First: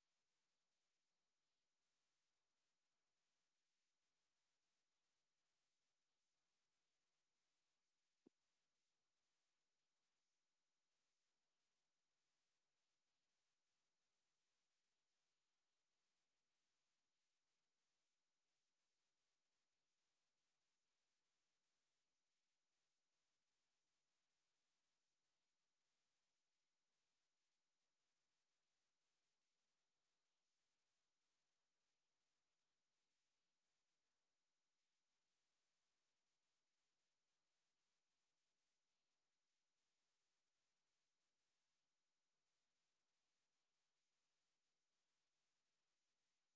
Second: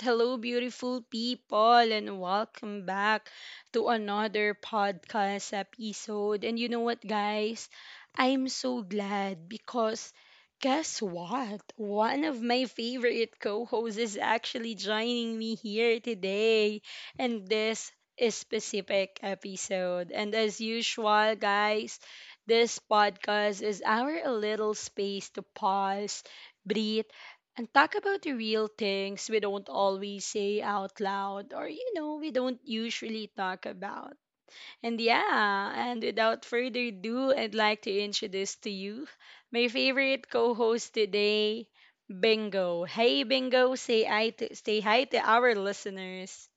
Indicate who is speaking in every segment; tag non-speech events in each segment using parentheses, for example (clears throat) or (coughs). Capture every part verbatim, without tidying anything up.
Speaker 1: Hello, beautiful people, and welcome back to another podcast episode. And you know what, guys? I'm so glad because guess what? One of my favorite co hosts is actually joining me here today. And this is specific episode. And as usual, guys, this podcast is our little space to pause breathe and talk about the real things we don't always say out loud or you know we don't usually talk about, and yeah, and without further ado, I'd like to introduce to you my favorite co-host today, Bingo. Hey Bingo, say i to, say hi to our listeners.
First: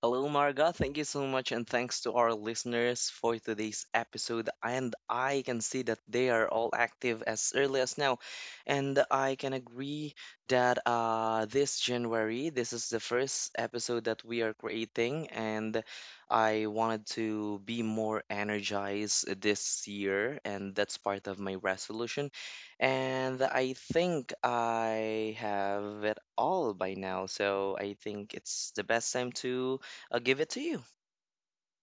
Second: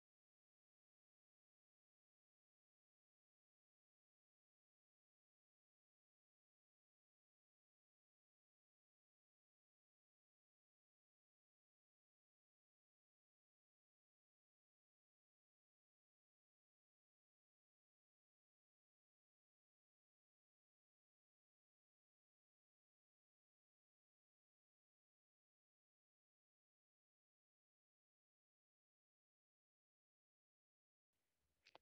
Speaker 2: Hello, Marga. Thank you so much, and thanks to our listeners for today's episode. And I can see that they are all active as early as now. And I can agree that uh, this January, this is the first episode that we are creating, and I wanted to be more energized this year, and that's part of my resolution. And I think I have it all by now, so I think it's the best time to. I'll give it to you.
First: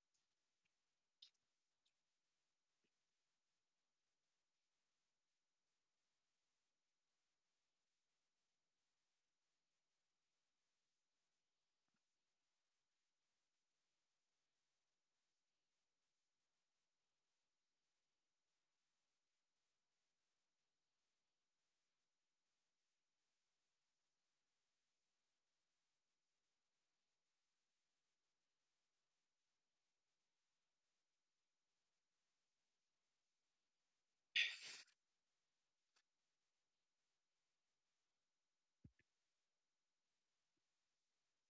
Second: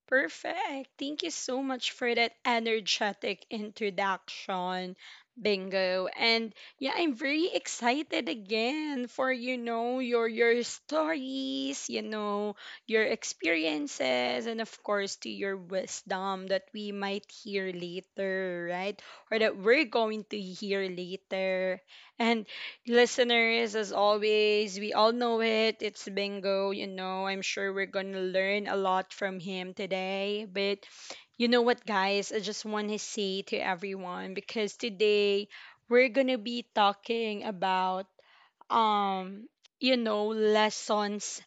Speaker 1: Perfect. Thank you so much for that energetic introduction, Bingo. And yeah, I'm very excited again for you know your your stories, you know, your experiences, and of course to your wisdom that we might hear later, right? Or that we're going to hear later. And listeners, as always, we all know it. It's Bingo, you know. I'm sure we're going to learn a lot from him today. But you know what, guys? I just want to say to everyone because today we're going to be talking about, um, you know, lessons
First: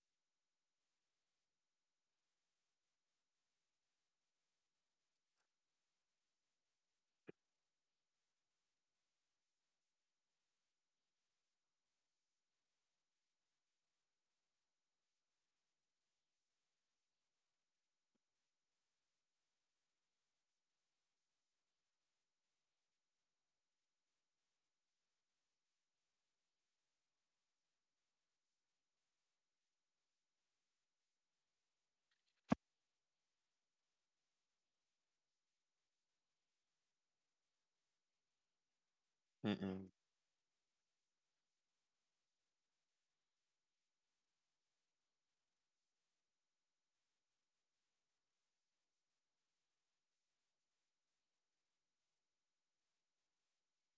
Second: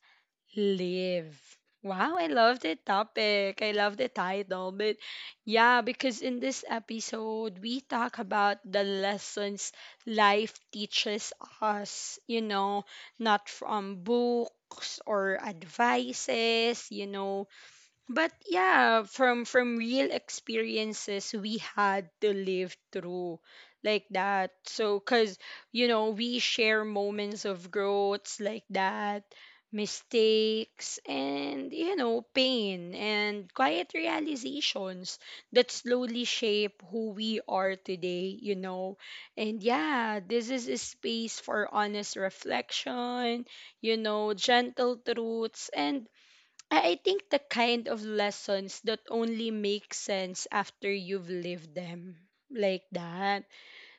Speaker 1: live. Wow, I love the topic. I love the title. But yeah, because in this episode, we talk about the lessons life teaches us, you know, not from books or advices, you know, but yeah, from from real experiences we had to live through like that. So cuz you know, we share moments of growths like that, mistakes and you know, pain and quiet realizations that slowly shape who we are today, you know. And
Speaker 2: Mm-mm.
Speaker 1: yeah, this is a space for honest reflection, you know, gentle truths, and I I think the kind of lessons that only make sense after you've lived them like that.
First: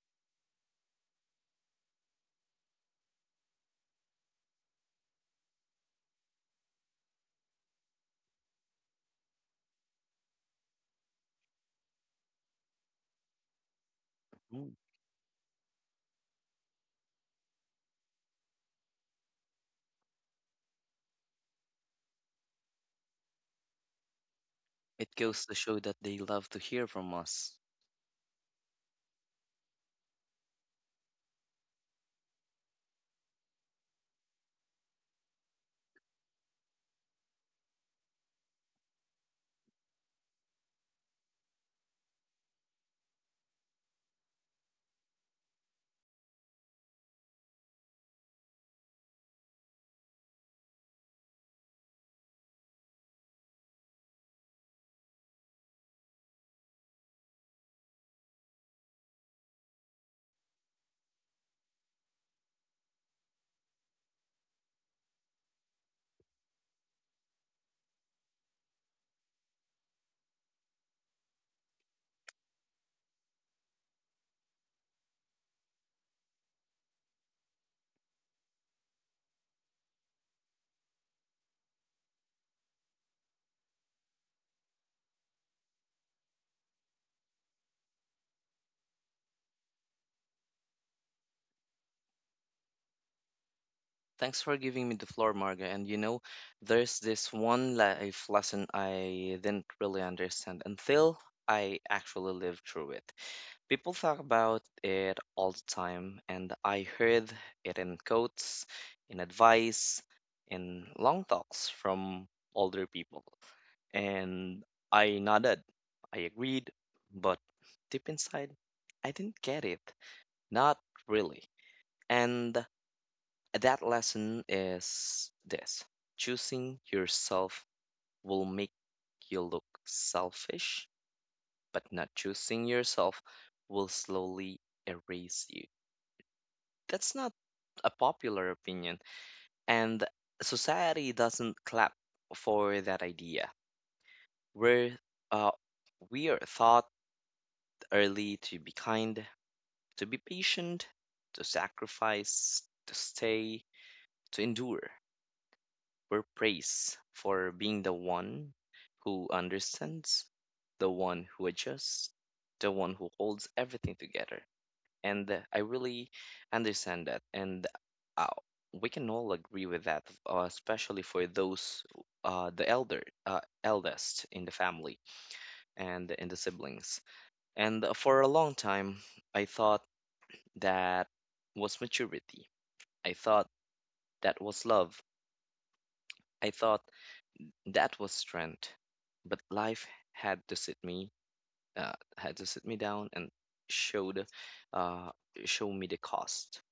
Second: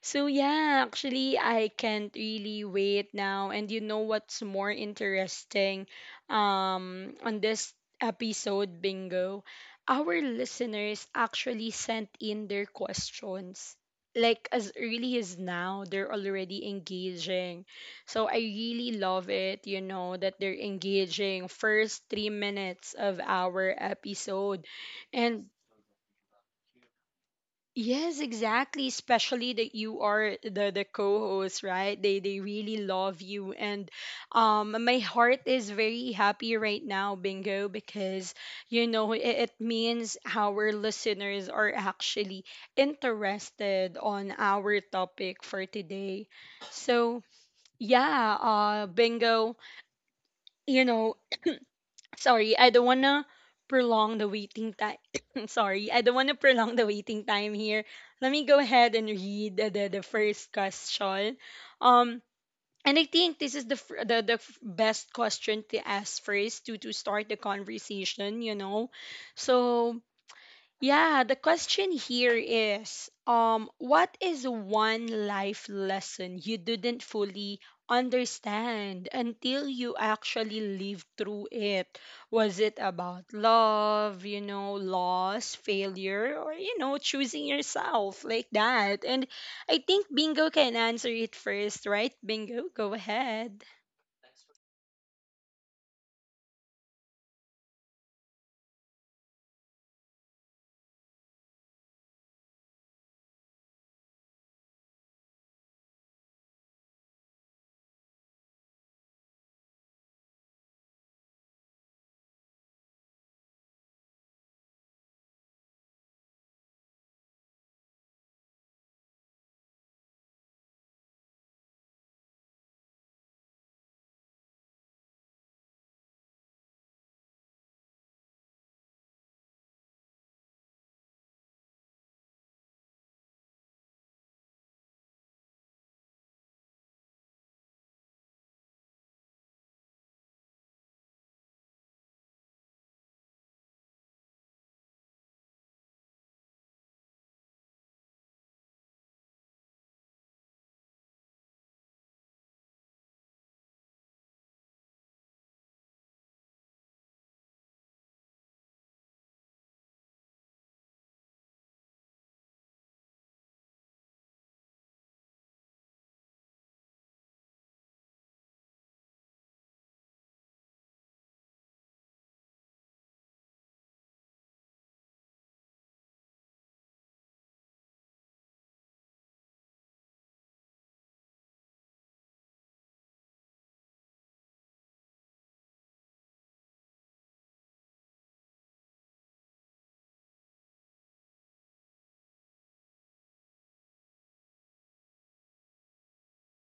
Speaker 1: So yeah, actually I can't really wait now. And you know what's more interesting um on this episode, Bingo? Our listeners actually sent in their questions. Like as
Speaker 2: Mm.
Speaker 1: early as now, they're already engaging. So I really love it, you know, that they're engaging first three minutes of our episode.
Speaker 2: It goes
Speaker 1: And
Speaker 2: to show that they love to hear from us.
Speaker 1: yes, exactly. Especially that you are the the co-host, right? They they really love you, and um, my heart is very happy right now, Bingo, because you know it, it means our listeners are actually interested on our topic for today. So yeah, uh, Bingo, you know sorry, I don't wanna prolong the waiting time. (coughs) Sorry, I don't wanna prolong the waiting time here. Let me go ahead and read the, the, the first question. Um, and I think this is the fir- the, the f- best question to ask first to to start the conversation. You know, so yeah, the question here is um what is one life lesson you didn't fully understand until you actually lived through it? Was it about love, you know, loss, failure, or you know, choosing yourself like that? And I think Bingo can answer it first, right? Bingo, go ahead.
Speaker 2: Thanks for giving me the floor, Marga. And you know, there's this one life lesson I didn't really understand until I actually lived through it. People talk about it all the time, and I heard it in quotes, in advice, in long talks from older people. And I nodded. I agreed, but deep inside, I didn't get it. Not really. And that lesson is this: choosing yourself will make you look selfish, but not choosing yourself will slowly erase you. That's not a popular opinion, and society doesn't clap for that idea. We're uh, we are thought early to be kind, to be patient, to sacrifice, to stay, to endure. We're praised for being the one who understands, the one who adjusts, the one who holds everything together. And uh, I really understand that. And uh, we can all agree with that, uh, especially for those, uh, the elder, uh, eldest in the family and in the siblings. And uh, for a long time, I thought that was maturity. I thought that was love. I thought that was strength. But life had to sit me, uh, had to sit me down and showed, uh, show me the cost.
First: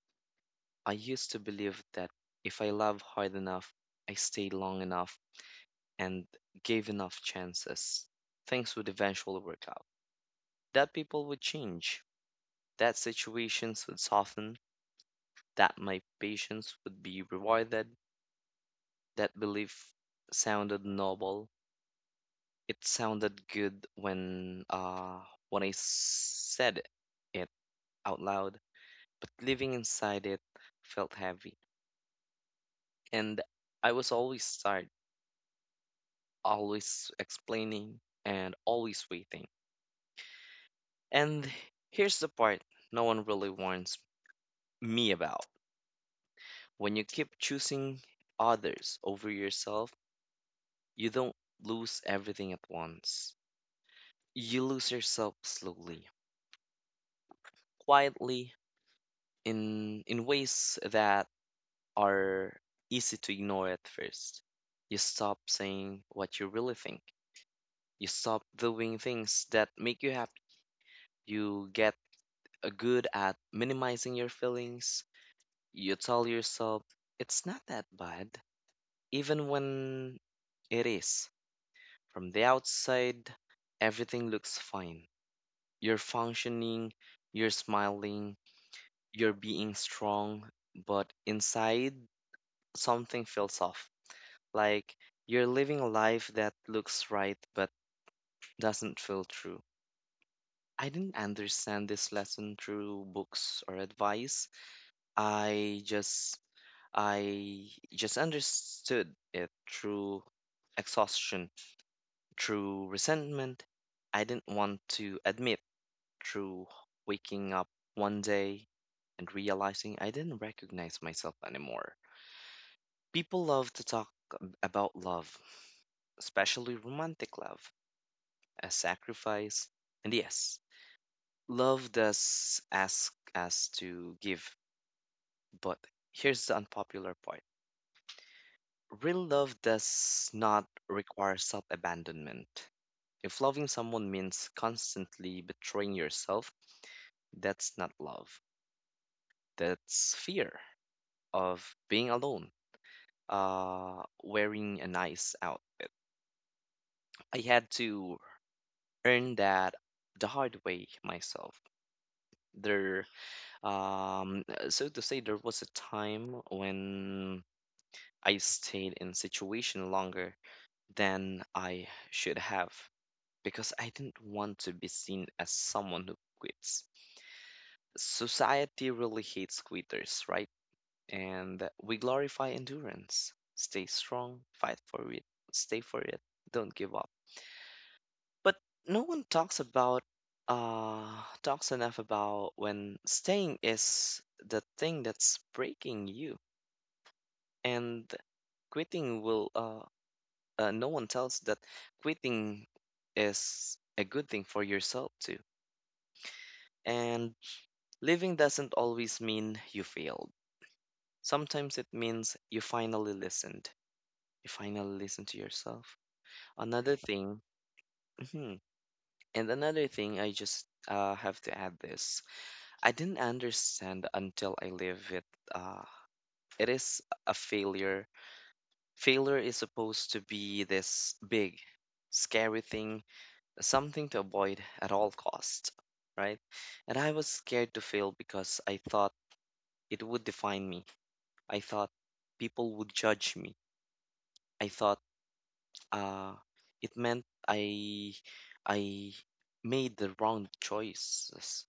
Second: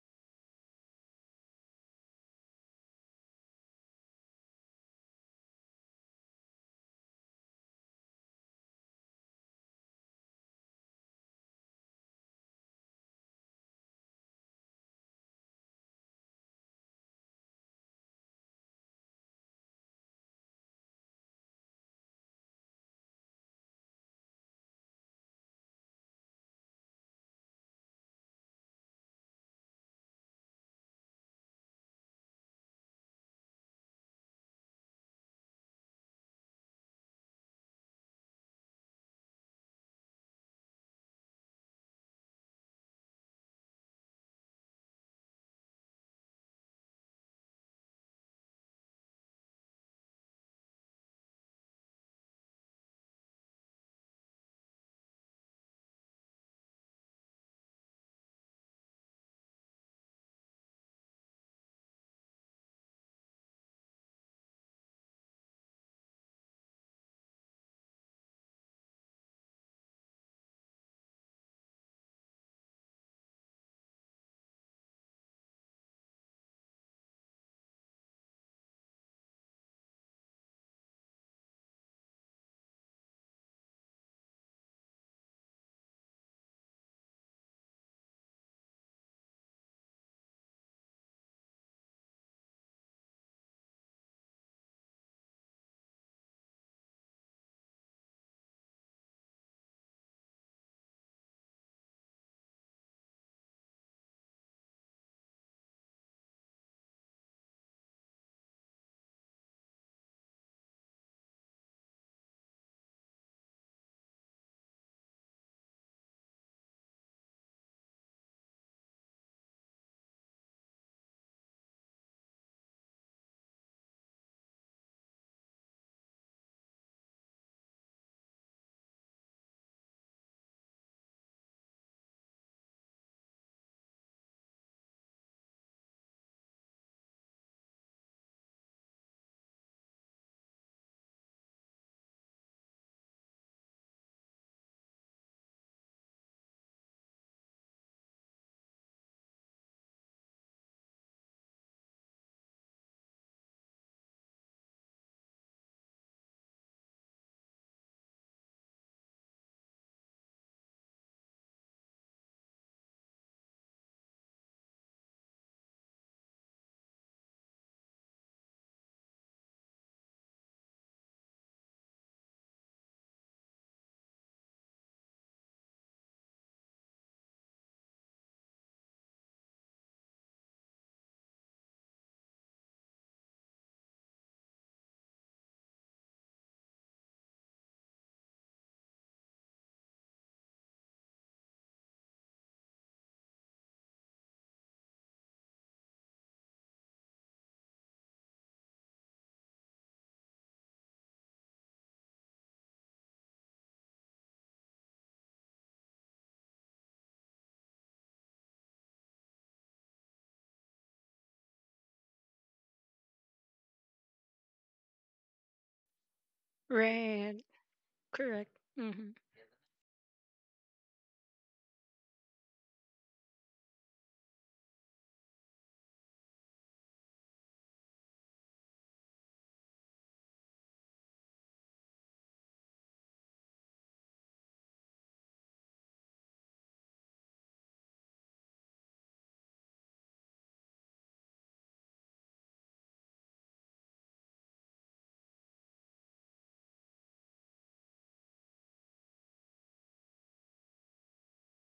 Speaker 2: I used to believe that if I love hard enough, I stayed long enough, and gave enough chances, things would eventually work out. That people would change, that situations would soften, that my patience would be rewarded. That belief sounded noble. It sounded good when uh when I said it out loud, but living inside it felt heavy. And I was always tired, always explaining and always waiting. And here's the part no one really warns me about. When you keep choosing others over yourself, you don't lose everything at once. You lose yourself slowly, quietly, in in ways that are easy to ignore at first. You stop saying what you really think. You stop doing things that make you happy. You get uh, good at minimizing your feelings. You tell yourself it's not that bad, even when it is. From the outside, everything looks fine. You're functioning, you're smiling, you're being strong, but inside, something feels off. Like you're living a life that looks right but doesn't feel true. I didn't understand this lesson through books or advice. I just I just understood it through exhaustion, through resentment. I didn't want to admit, through waking up one day and realizing I didn't recognize myself anymore. People love to talk ab- about love, especially romantic love, as sacrifice. And yes, love does ask us to give, but here's the unpopular part. Real love does not require self abandonment. If loving someone means constantly betraying yourself, that's not love. That's fear of being alone, uh, wearing a nice out. I had to earn that the hard way myself. There Um, uh, so to say, There was a time when I stayed in situation longer than I should have because I didn't want to be seen as someone who quits. Society really hates quitters, right? And we glorify endurance. Stay strong, fight for it, stay for it, don't give up. But no one talks about uh talks enough about when staying is the thing that's breaking you, and quitting will uh, uh no one tells that quitting is a good thing for yourself too, and living doesn't always mean you failed. Sometimes it means you finally listened. You finally listened to yourself. Another
Speaker 1: Right.
Speaker 2: thing.
Speaker 1: Correct.
Speaker 2: Mhm.
Speaker 1: Mhm.
Speaker 2: And another thing, I just uh, have to add this: I didn't understand until I live it. Uh, it is a failure. Failure is supposed to be this big scary thing, something to avoid at all costs, right? And I was scared to fail because I thought it would define me. I thought people would judge me. I thought uh, it meant I I made the wrong choices.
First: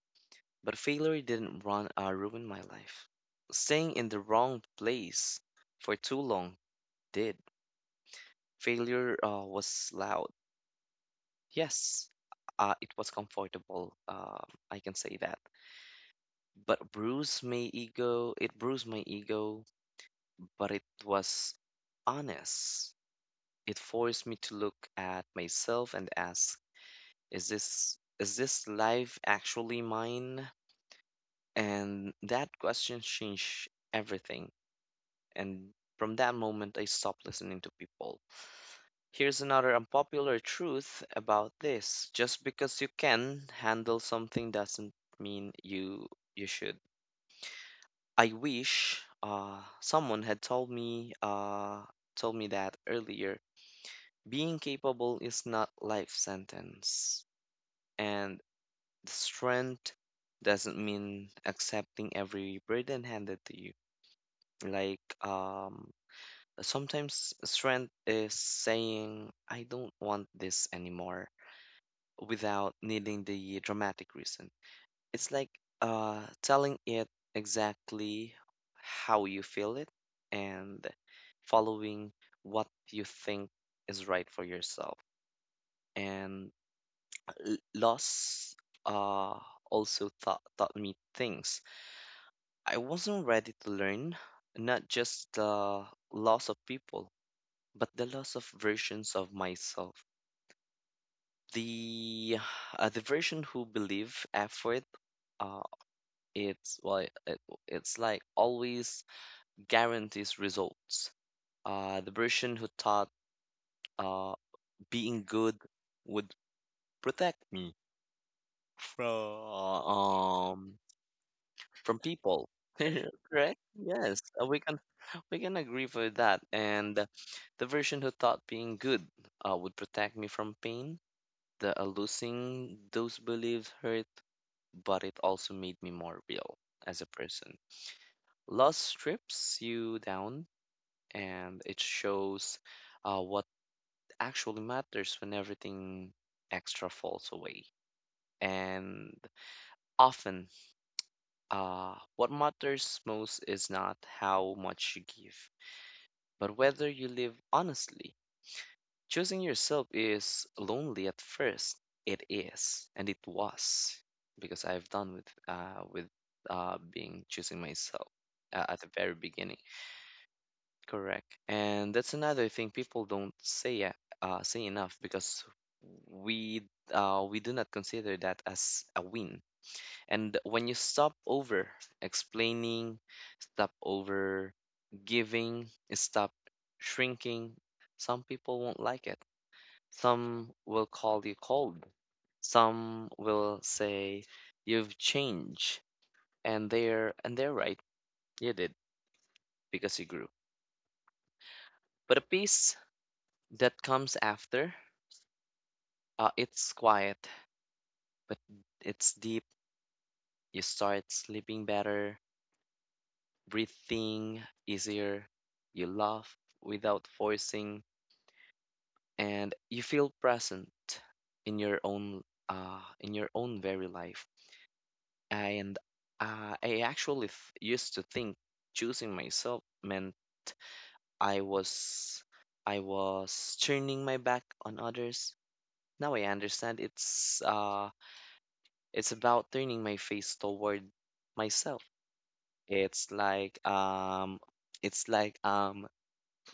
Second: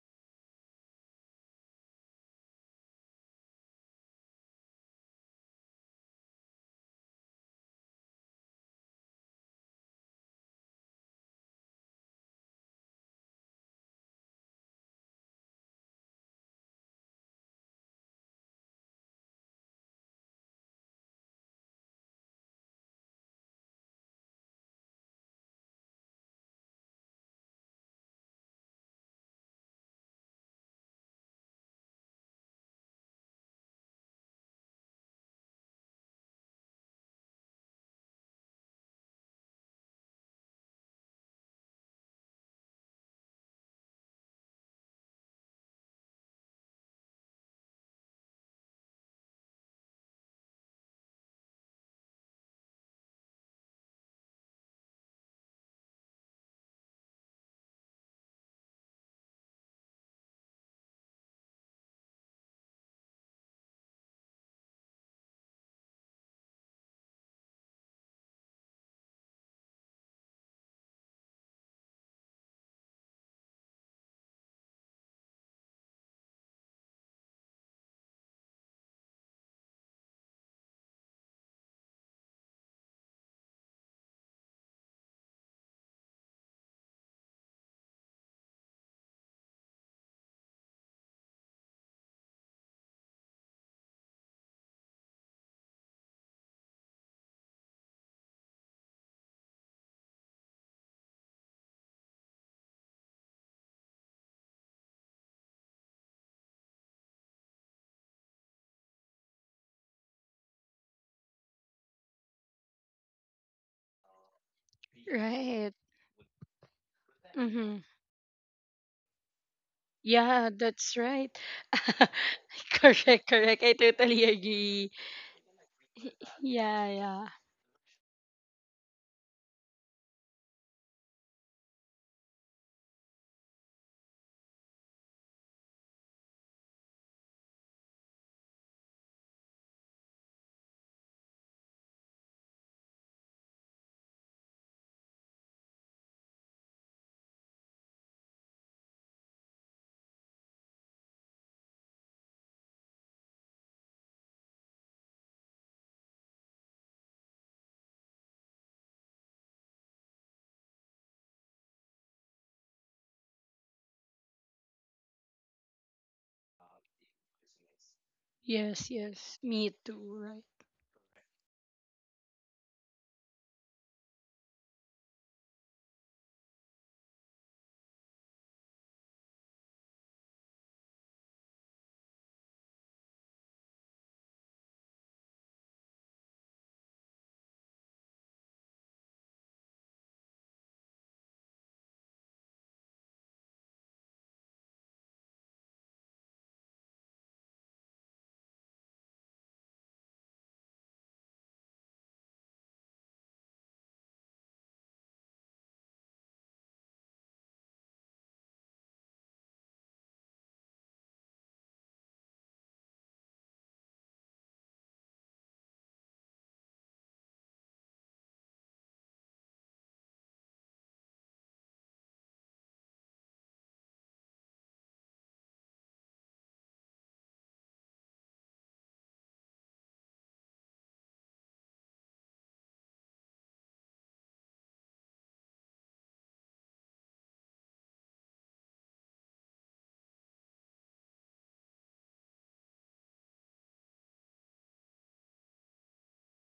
Speaker 2: But failure didn't run uh, ruin my life. Staying in the wrong place for too long did. Failure uh, was loud. Yes, uh, it was comfortable. Uh, I can say that. But bruised my ego, it bruised my ego, but it was honest. It forced me to look at myself and ask, is this is this life actually mine? And that question changed everything. And from that moment I stopped listening to people. Here's another unpopular truth about this. Just because you can handle something doesn't mean you you should. I wish uh, someone had told me uh, told me that earlier. Being capable is not life sentence, and the strength doesn't mean accepting every burden handed to you. Like um, sometimes strength is saying, "I don't want this anymore," without needing the dramatic reason. It's like uh, telling it exactly how you feel it and following what you think is right for yourself. And l- loss uh, also taught, taught me things I wasn't ready to learn, not just the loss of people, but the loss of versions of myself. The uh, the version who believe effort uh, it's well, it, it's like always guarantees results. Uh, the person who thought uh, being good
Speaker 1: Right.
Speaker 2: would protect me from
Speaker 1: Yeah,
Speaker 2: um,
Speaker 1: that's right.
Speaker 2: from
Speaker 1: (laughs)
Speaker 2: people. (laughs)
Speaker 1: Correct,
Speaker 2: Correct?
Speaker 1: correct. I
Speaker 2: Yes,
Speaker 1: totally
Speaker 2: uh, we can
Speaker 1: agree.
Speaker 2: we can agree for that.
Speaker 1: Yeah,
Speaker 2: And
Speaker 1: yeah.
Speaker 2: the version who thought being good uh, would protect me from pain. The uh, Losing those beliefs hurt, but it also made me more real as a person. Loss strips you down, and it shows uh, what actually matters when everything extra falls away. And often, uh, what matters most is not how much you give, but whether you live honestly. Choosing yourself is lonely at first. It is, and it was, because I've done with uh, with uh, being choosing myself uh, at the
Speaker 1: Yes,
Speaker 2: very
Speaker 1: yes.
Speaker 2: beginning.
Speaker 1: Me too, right?
Speaker 2: Correct. And that's another thing people don't say uh, uh, say enough, because we uh, we do not consider that as a win. And when you stop over explaining, stop over giving, stop shrinking, some people won't like it. Some will call you cold. Some will say you've changed, and they're and they're right. You did because you grew. But a piece that comes after, uh, it's quiet, but it's deep. You start sleeping better, breathing easier, you laugh without forcing, and you feel present in your own uh, in your own very life. And uh, I actually th- used to think choosing myself meant I was I was turning my back on others. Now I understand it's uh it's about turning my face toward myself. It's like um, it's like um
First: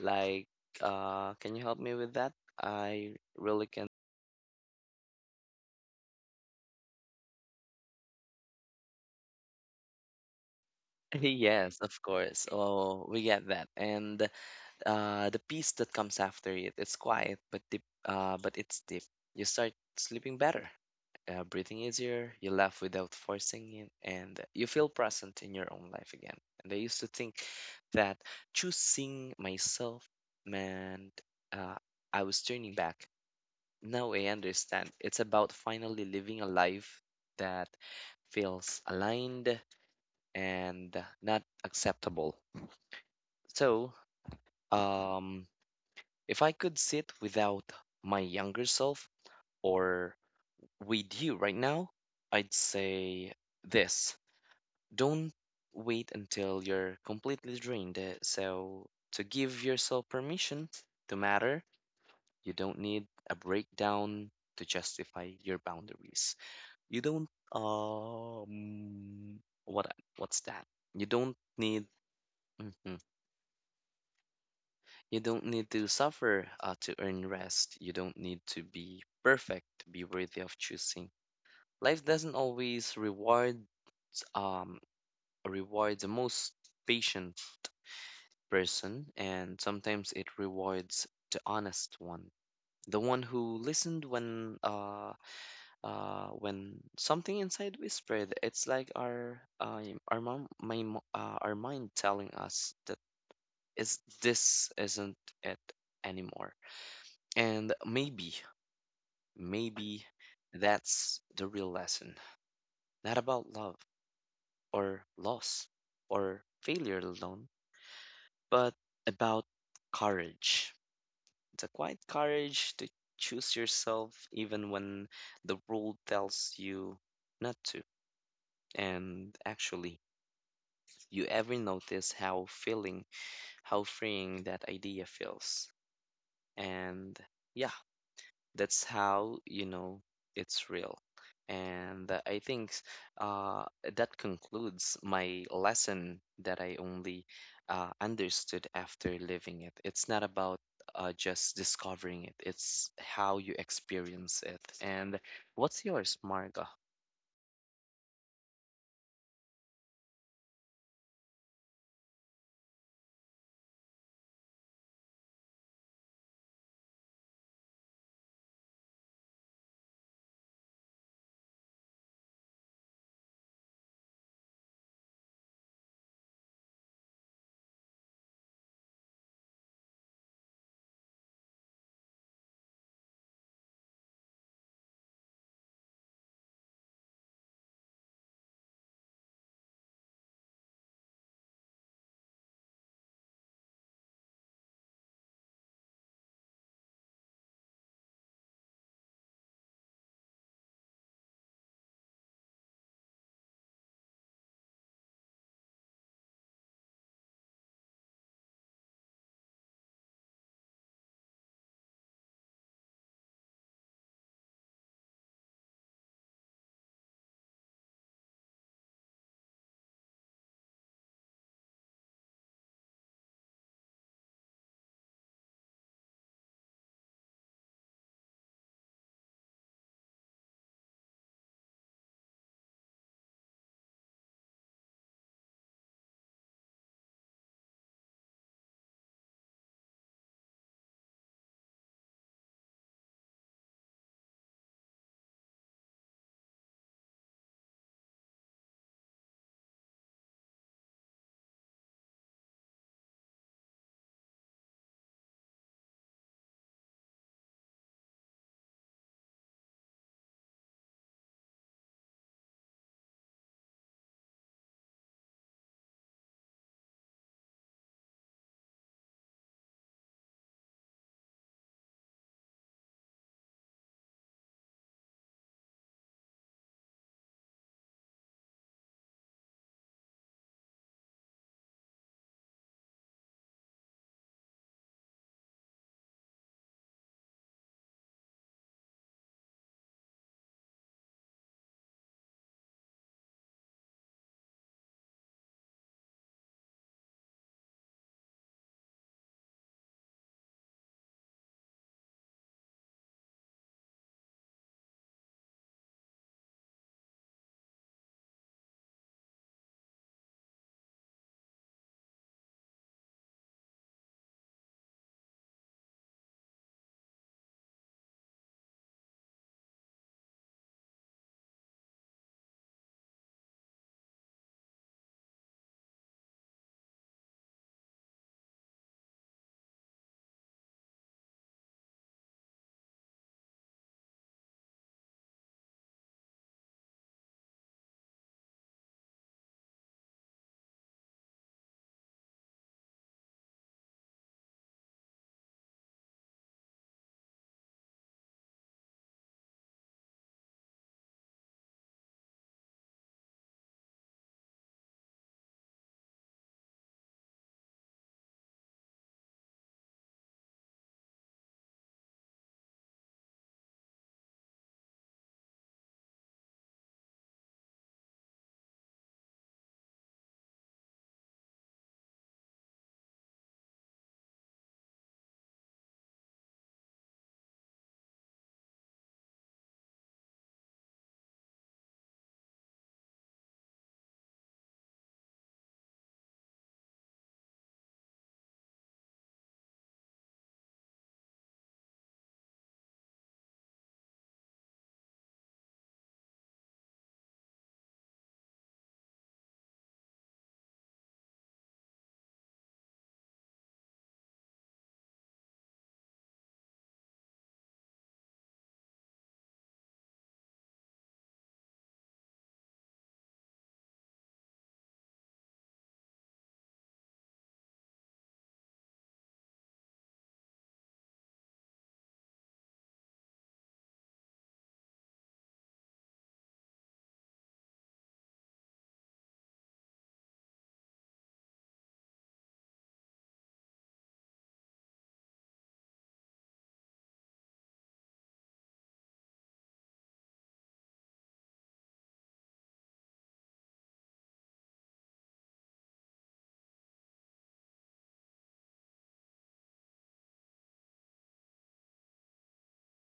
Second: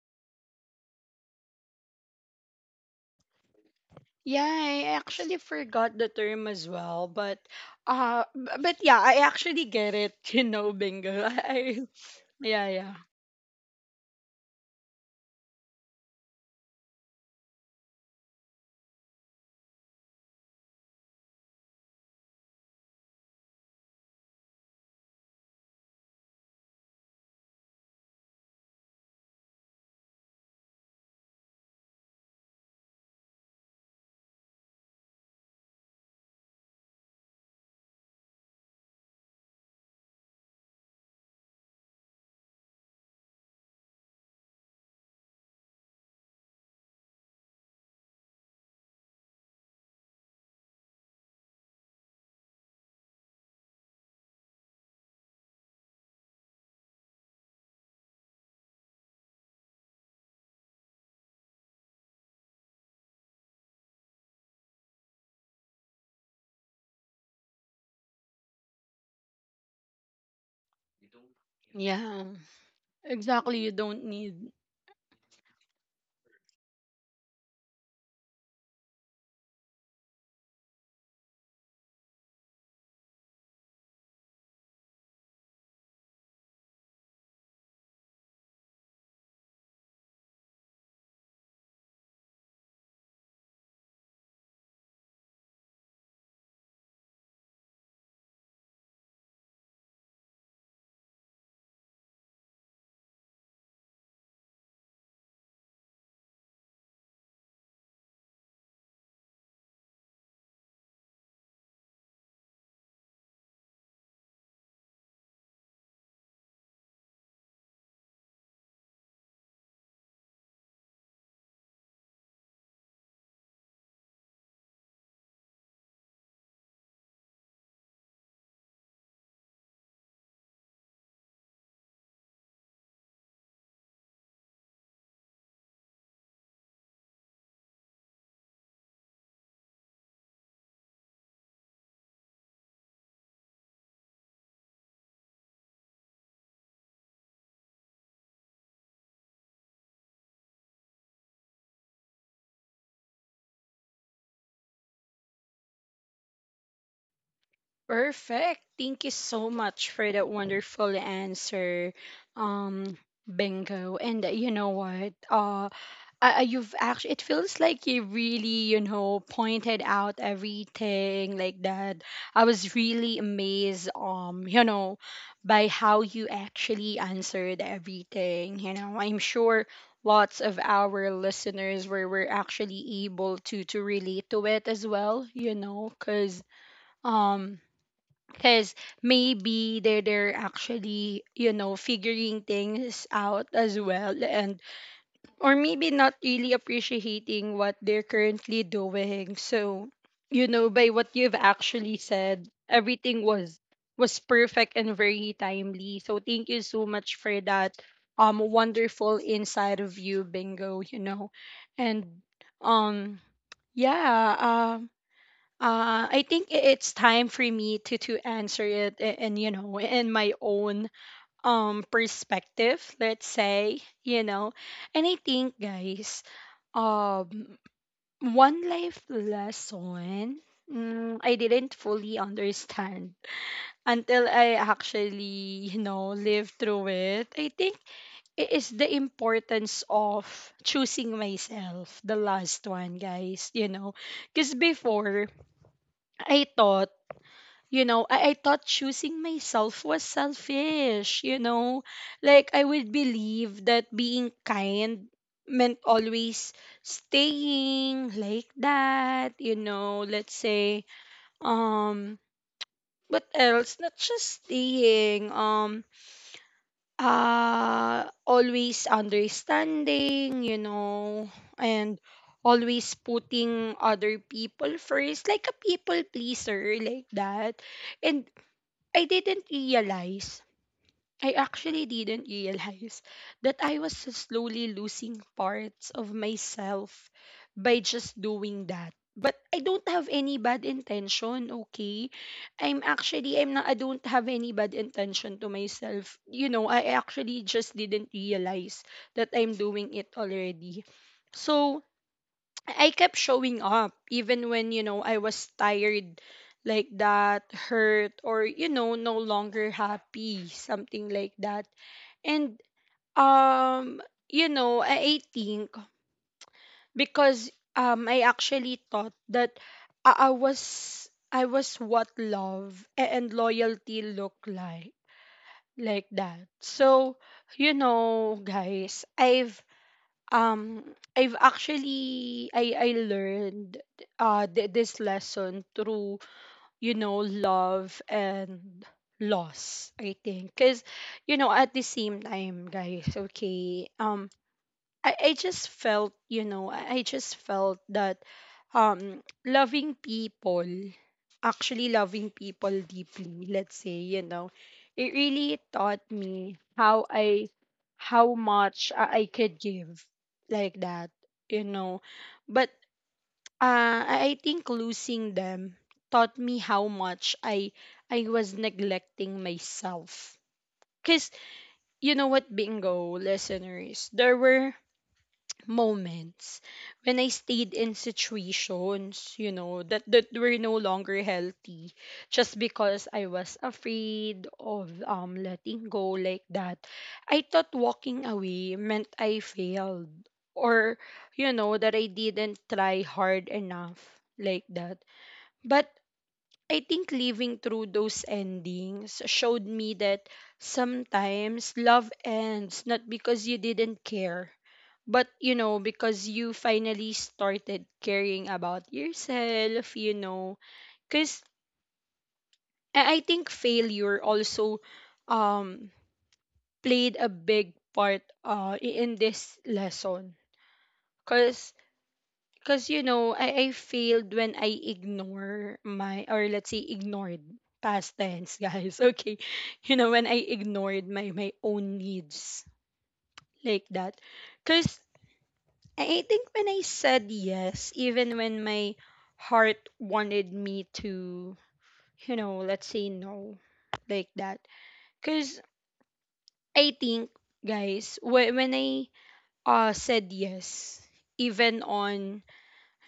Speaker 2: like uh can you help me with that? I really can.
Speaker 1: Yeah, I actually forgot the term as well, but uh b- but yeah, I actually get it, (laughs) you know,
Speaker 2: (laughs)
Speaker 1: Bingo. (laughs)
Speaker 2: Yes,
Speaker 1: I,
Speaker 2: of course.
Speaker 1: yeah, yeah.
Speaker 2: Oh, we get that. And uh, the piece that comes after it, it's quiet but deep, uh, but it's deep. You start sleeping better, uh, breathing easier, you laugh without forcing it, and you feel present in your own life again. And I used to think that choosing myself meant uh, I was turning back. No, I understand. It's about finally living a life that feels aligned and not acceptable. So, um, if I could sit without my younger self or with you right now, I'd say this. Don't wait until you're completely drained. uh, So, to give yourself permission to matter, you don't need a breakdown to justify your boundaries. You don't um what what's that? You don't need
Speaker 1: Yeah.
Speaker 2: mhm.
Speaker 1: Exactly, you don't need
Speaker 2: You don't need to suffer uh, to earn rest. You don't need to be perfect to be worthy of choosing. Life doesn't always reward um reward the most patient person, and sometimes it rewards the honest one, the one who listened when uh uh, when something inside whispered, it's like our uh, our mom, my, mo- uh, our mind telling us that is this isn't it anymore. And maybe, maybe that's the real lesson. Not about love or loss or failure alone, but about courage. The quiet courage to choose yourself even when the world tells you not to. And actually, you ever notice how feeling, how freeing that idea feels? And yeah, that's how you know it's real. And uh, I think uh, that concludes my lesson that I only uh, understood after living it. It's not about uh, just discovering it, it's how you experience it. And what's yours, Marga?
Speaker 1: perfect. Thank you so much for that wonderful answer. Um Bingo. And uh, you know what? Uh uh, you've actually it feels like you really you know pointed out everything like that. I was really amazed um you know by how you actually answered everything. you know I'm sure lots of our listeners were, were actually able to to relate to it as well. you know because um because maybe they're, they're actually you know figuring things out as well, and or maybe not really appreciating what they're currently doing. So, you know, by what you've actually said, everything was was perfect and very timely. So thank you so much for that um wonderful inside of you, bingo, you know. And um yeah, um uh, I think i- it's time for me to to answer it a- and you know in my own um perspective, let's say, you know. And I think, guys, um, one life lesson mm, I didn't fully understand until I actually, you know, lived through it. I think it is the importance of choosing myself, the last one, guys, you know. Because before, I thought you know I, I thought choosing myself was selfish. you know like I would believe that being kind meant always staying like that. you know let's say, um what else, not just staying, um uh always understanding, you know and always putting other people first, like a people pleaser like that. And I didn't realize, I actually didn't realize that I was slowly losing parts of myself by just doing that. But I don't have any bad intention, okay? I'm actually I'm not I don't have any bad intention to myself. You know, I actually just didn't realize that I'm doing it already. So, I kept showing up even when you know I was tired like that, hurt or you know no longer happy, something like that. And um you know I, I think because um I actually thought that I, I was I was what love a- and loyalty look like like that. So you know guys, I've um, I've actually I I learned uh th- this lesson through you know love and loss, I think. Because you know at the same time, guys, okay, um I I just felt you know I I just felt that, um loving people actually loving people deeply, let's say. you know it really taught me how i how much i I could give like that. you know but uh, i I think losing them taught me how much i i was neglecting myself. Because you know what, Bingo listeners, there were moments when I stayed in situations, you know, that that were no longer healthy just because I was afraid of um letting go like that. I thought walking away meant I failed, or you know that I didn't try hard enough like that. But I think living through those endings showed me that sometimes love ends not because you didn't care, but, you know, because you finally started caring about yourself. you know, because I I think failure also um played a big part uh i- in this lesson. Cause cause you know, I, I failed when I ignore my or let's say ignored, past tense, guys. (laughs) Okay. You know, when I ignored my my own needs like that. Cause I I think when I said yes, even when my heart wanted me to, you know, let's say no, like that. Because I think, guys, wh- when I uh, said yes, even on,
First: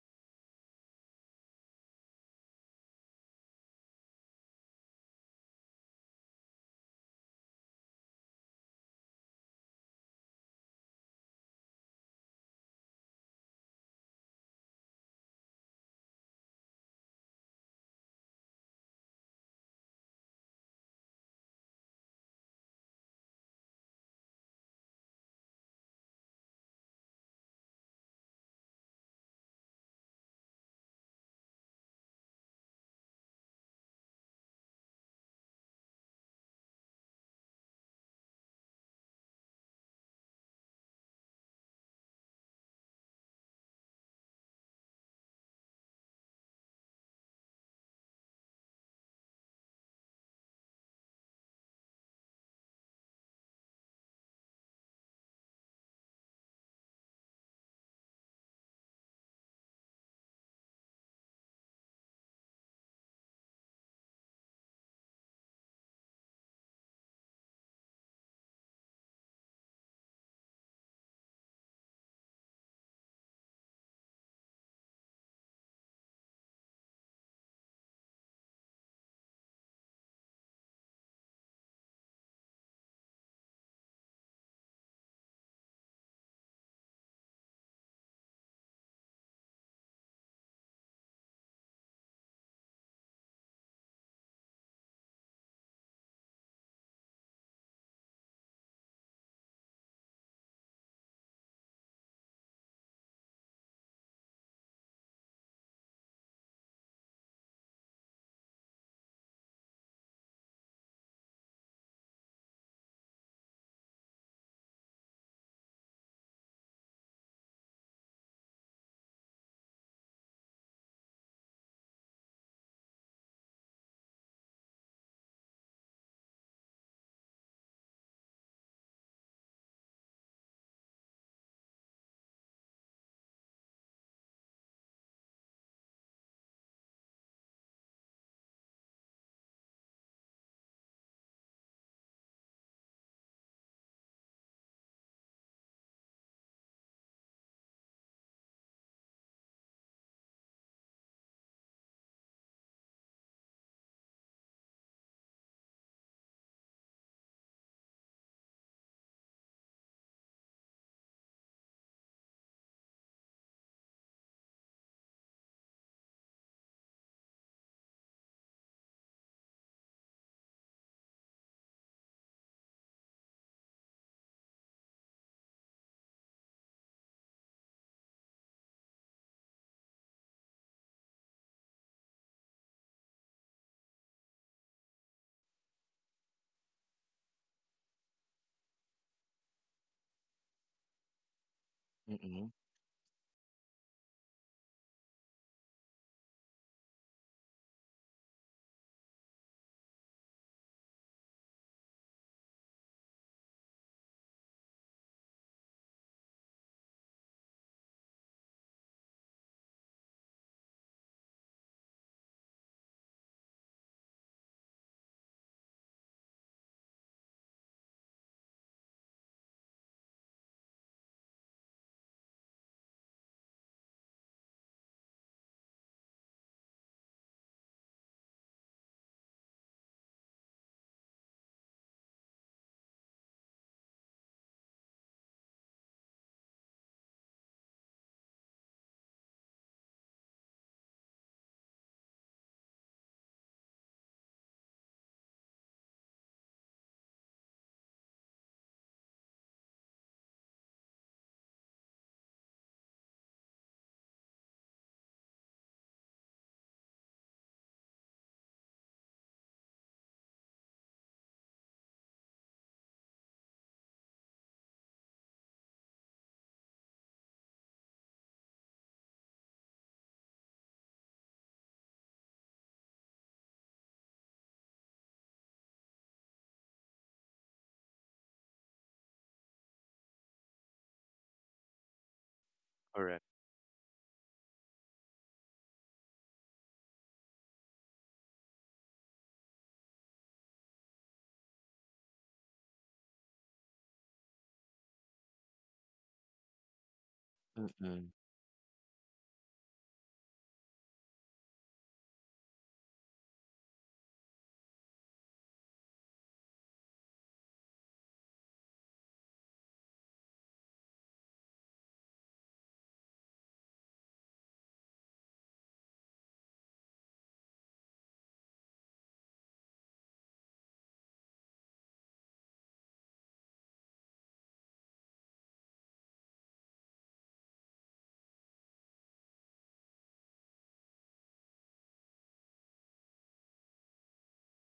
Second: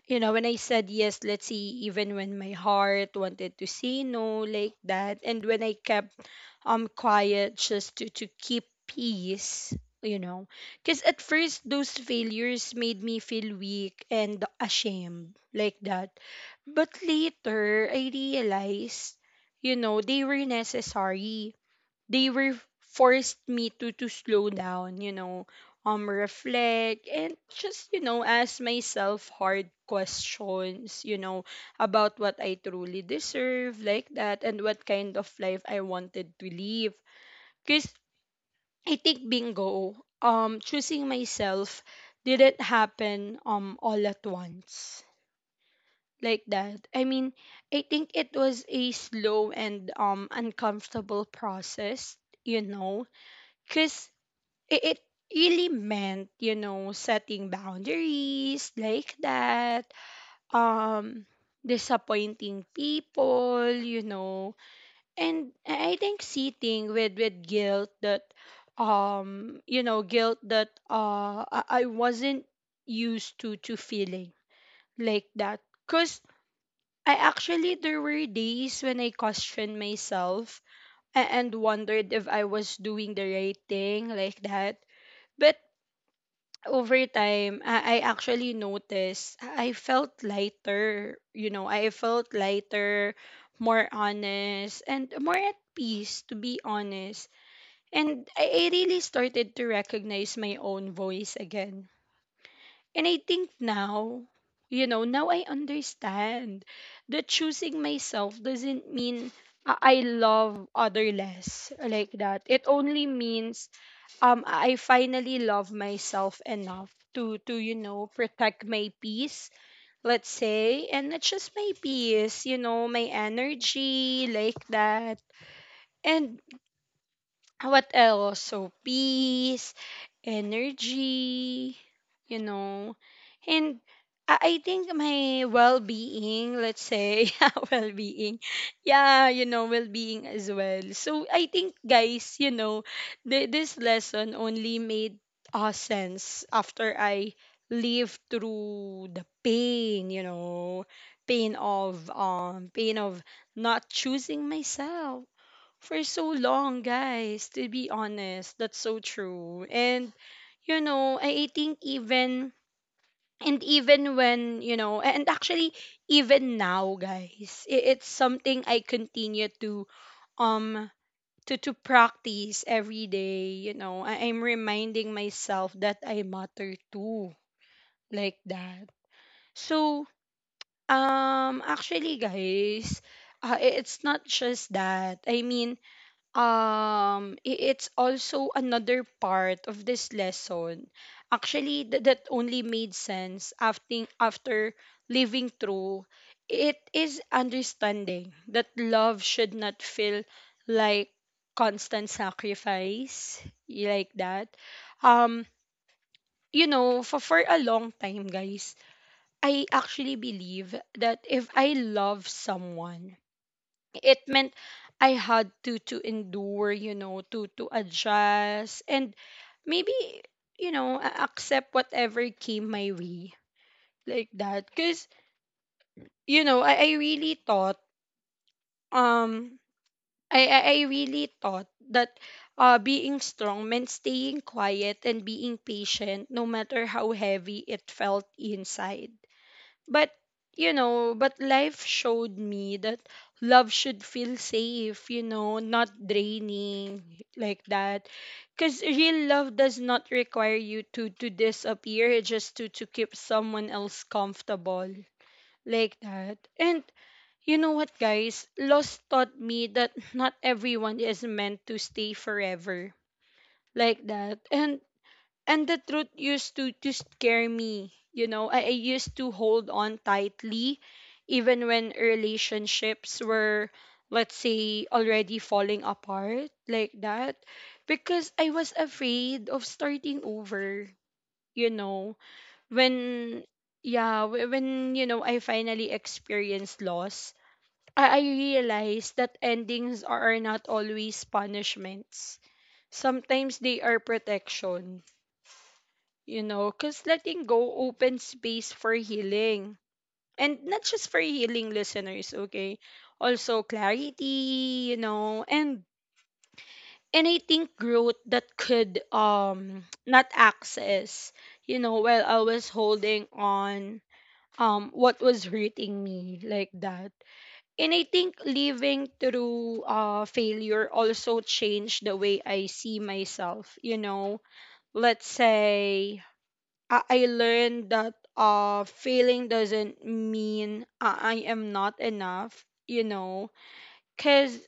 Speaker 1: you know, when I said yes, let's say, even when my heart wanted to say no, like that. And when I kept um quiet just to to keep peace. you know because at first those failures made me feel weak and ashamed like that. But later I realized, you know they were necessary. They were, forced me to to slow down, you know, um reflect and just, you know, ask myself hard questions, you know, about what I truly deserve like that, and what kind of life I wanted to live. Cuz I think, Bingo, um choosing myself didn't happen um all at once like that. I mean, I think it was a slow and um uncomfortable process. you know, cuz it, it really meant you know setting boundaries like that, um disappointing people. you know and i I think sitting with with guilt, that um you know guilt that uh i I wasn't used to to feeling like that. Because I actually, there were days when I questioned myself, a- and wondered if I was doing the right thing like that. But over time, I, I actually noticed I felt lighter. You know, I felt lighter, more honest, and more at peace, to be honest. And I, I really started to recognize my own voice again. And I think now, you know, now I understand that choosing myself doesn't mean I I love other less like that. It only means um I finally love myself enough to to you know protect my peace, let's say. And not just my peace, you know my energy like that. And what else, so peace, energy, you know and I I think my well-being, let's say, (laughs) yeah, well-being, yeah, you know, well-being as well. So I think, guys, you know, th- this lesson only made uh, sense after I lived through the pain. You know, pain of um, pain of not choosing myself for so long, guys. To be honest, that's so true. And, you know, I I think even and even when you know and actually even now, guys, i- it's something I continue to um to to practice every day. you know I, I'm reminding myself that I matter too, like that. So um actually, guys, uh, i- it's not just that, I mean, um i- it's also another part of this lesson, actually, th- that only made sense after after living through it, is understanding that love should not feel like constant sacrifice, y- like that. um you know for, for a long time, guys, I actually believe that if I love someone, it meant I had to to endure, you know, to to adjust, and maybe, you know a- accept whatever came my way, like that. Cause, you know I, I really thought, um I, I I really thought that uh being strong meant staying quiet and being patient no matter how heavy it felt inside. But you know, but life showed me that love should feel safe, you know, not draining, like that. Cause real love does not require you to to disappear, just to to keep someone else comfortable, like that. And you know what, guys? Loss taught me that not everyone is meant to stay forever, like that. And and the truth used to to scare me. You know I, I used to hold on tightly even when relationships were, let's say, already falling apart, like that, because I was afraid of starting over, you know.
Speaker 2: Correct.
Speaker 1: When Yeah. Wh- when you know I finally experienced loss, i, I realized that endings are not always punishments. Sometimes they are protection, you know, because letting go
Speaker 2: Mm-mm.
Speaker 1: opens space for healing. And not just for healing, listeners, okay? Also clarity, you know. And and I think growth that could um (tsk) not access, you know, while I was holding on um what was hurting me, like that. And I think living through uh failure also changed the way I see myself, you know. Let's say, I, I learned that uh failing doesn't mean I, I am not enough, you know. Cause,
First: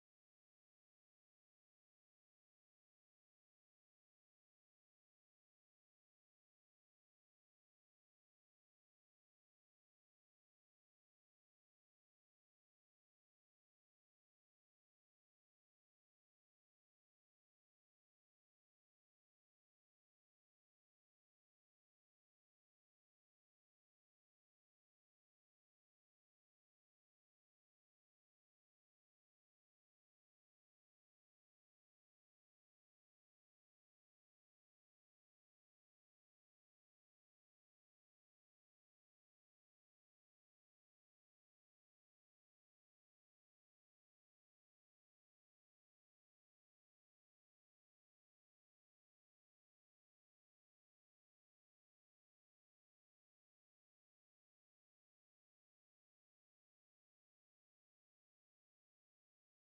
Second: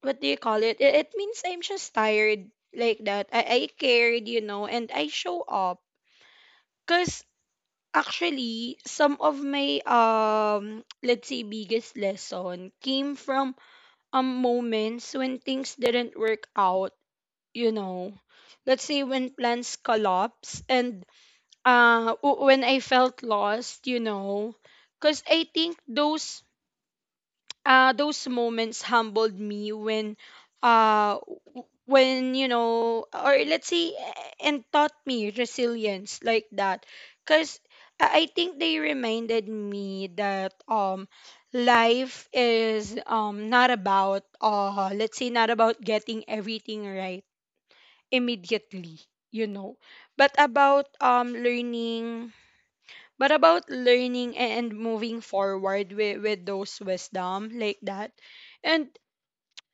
Speaker 1: what do you call it? It, it means I'm just tired, like that. I, I cared, you know, and I show up. Cause, actually, some of my um (tsk) let's say biggest lesson came from um moments when things didn't work out, you know. Let's say when plans collapse, and uh w- when I felt lost, you know, because I think those, uh those moments humbled me when uh w- when you know or let's say, eh, and taught me resilience, like that, because I I think they reminded me that um life is um not about, uh let's say, not about getting everything right immediately, you know, but about, um learning but about learning and moving forward with, with those wisdom, like that. And,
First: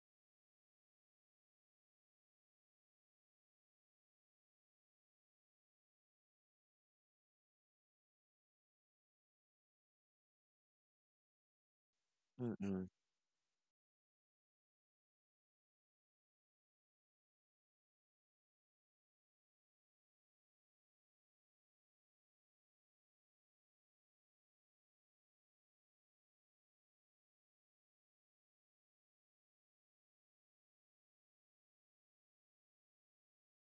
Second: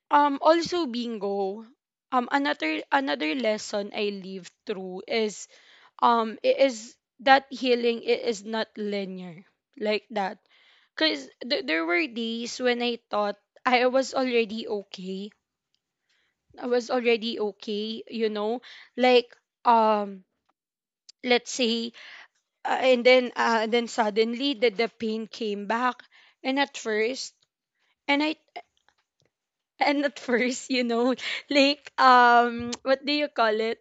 Speaker 1: um also, bingo. Um another another lesson I lived through is, um i- is that healing i- is not linear, like that. Cause th- there were days when
Speaker 2: Mm-mm.
Speaker 1: I thought I was already okay. I was already okay, you know. Like, um let's say. Uh, and then, uh, then suddenly the, the pain came back. And at first and I and at first, you know, (laughs) like, um (tsk) what do you call it?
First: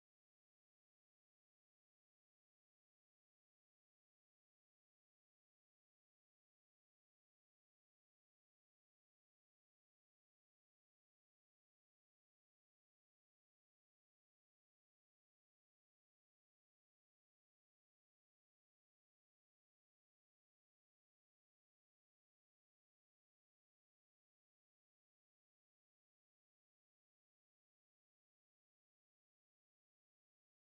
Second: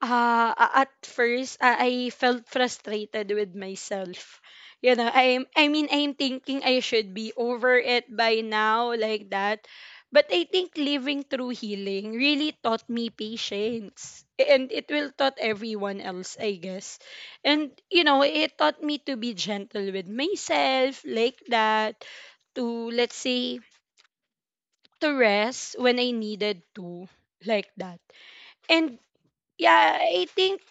Speaker 1: Uh a- at first I I felt frustrated with myself. You know, I'm I mean, I'm thinking I should be over it by now, like that. But I think living through healing really taught me patience. And it will taught everyone else, I guess. And you know, it taught me to be gentle with myself, like that, to, let's say, to rest when I needed to, like that. And yeah, I think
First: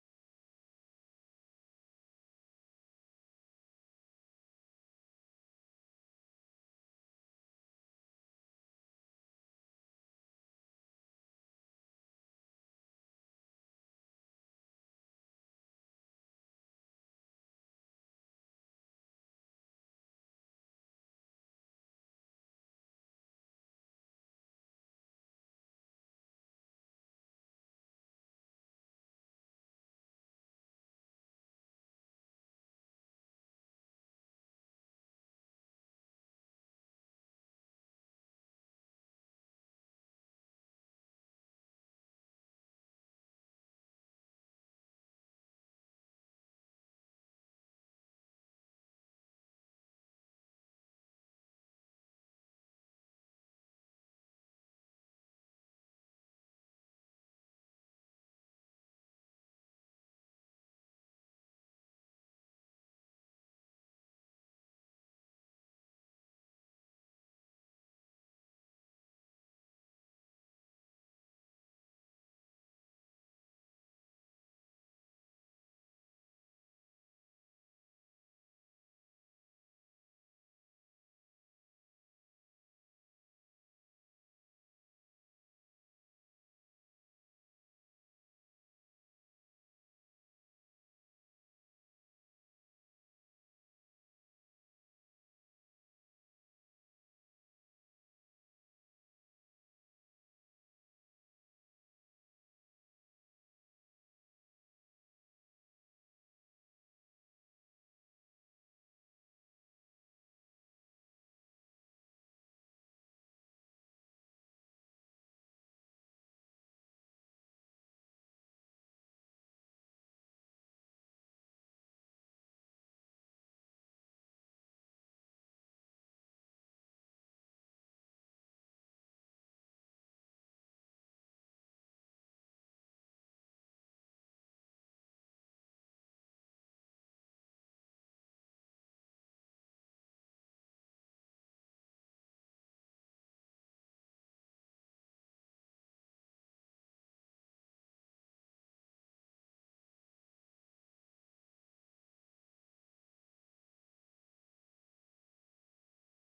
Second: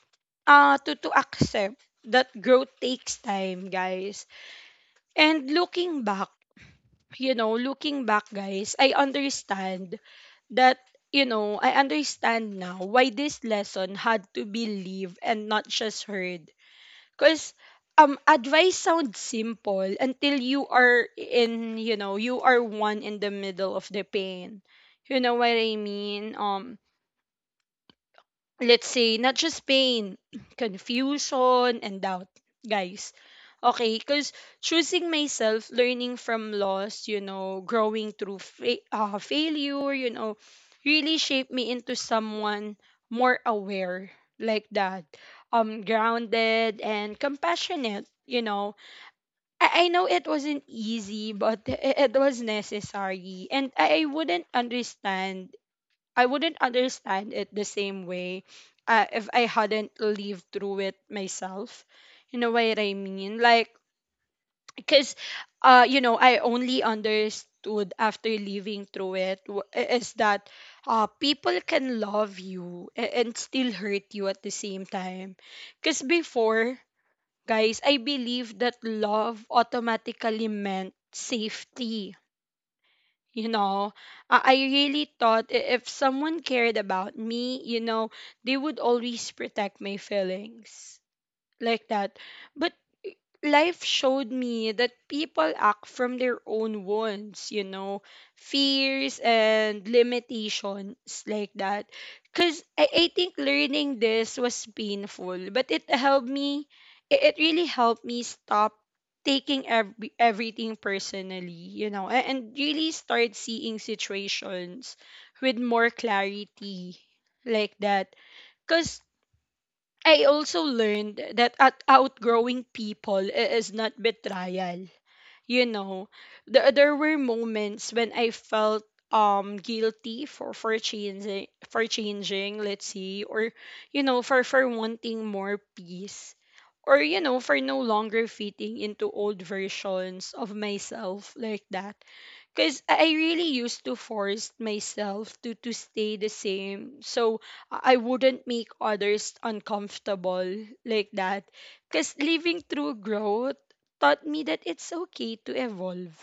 Speaker 1: uh to to accept that growth takes time, guys. And looking back, you know, looking back, guys, I understand that you know, I understand now why this lesson had to be lived and not just heard. Cause, um advice sounds simple until you are in, you know, you are one in the middle of the pain. You know what I mean? Um let's say, not just pain, (clears throat) confusion, and doubt, guys. Okay, because choosing myself, learning from loss, you know, growing through fa- uh, failure, you know, really shaped me into someone more aware, like that, um, grounded and compassionate, you know. I, I know it wasn't easy, but (laughs) i- it was necessary. And I, I wouldn't understand I wouldn't understand it the same way, uh, if I hadn't lived through it myself. You know what I mean? Like, because, uh, you know, I only understood after living through it, w- is that, uh, people can love you, a- and still hurt you at the same time. Because before, guys, I believed that love automatically meant safety. You know i I really thought, i- if someone cared about me, you know, they would always protect my feelings, like that. But life showed me that people act from their own wounds, you know, fears, and limitations, like that. Because I, I think learning this was painful, but it helped me, it, it really helped me stop taking every, everything personally, you know, and, and really start seeing situations with more clarity, like that. Because I also learned that at outgrowing people i- is not betrayal. You know, there, there were moments when I felt um guilty, for for changing for changing let's say, or, you know, for for wanting more peace, or, you know, for no longer fitting into old versions of myself, like that, because I really used to force myself to to stay the same, so I I wouldn't make others uncomfortable, like that, because living through growth taught me that it's okay to evolve,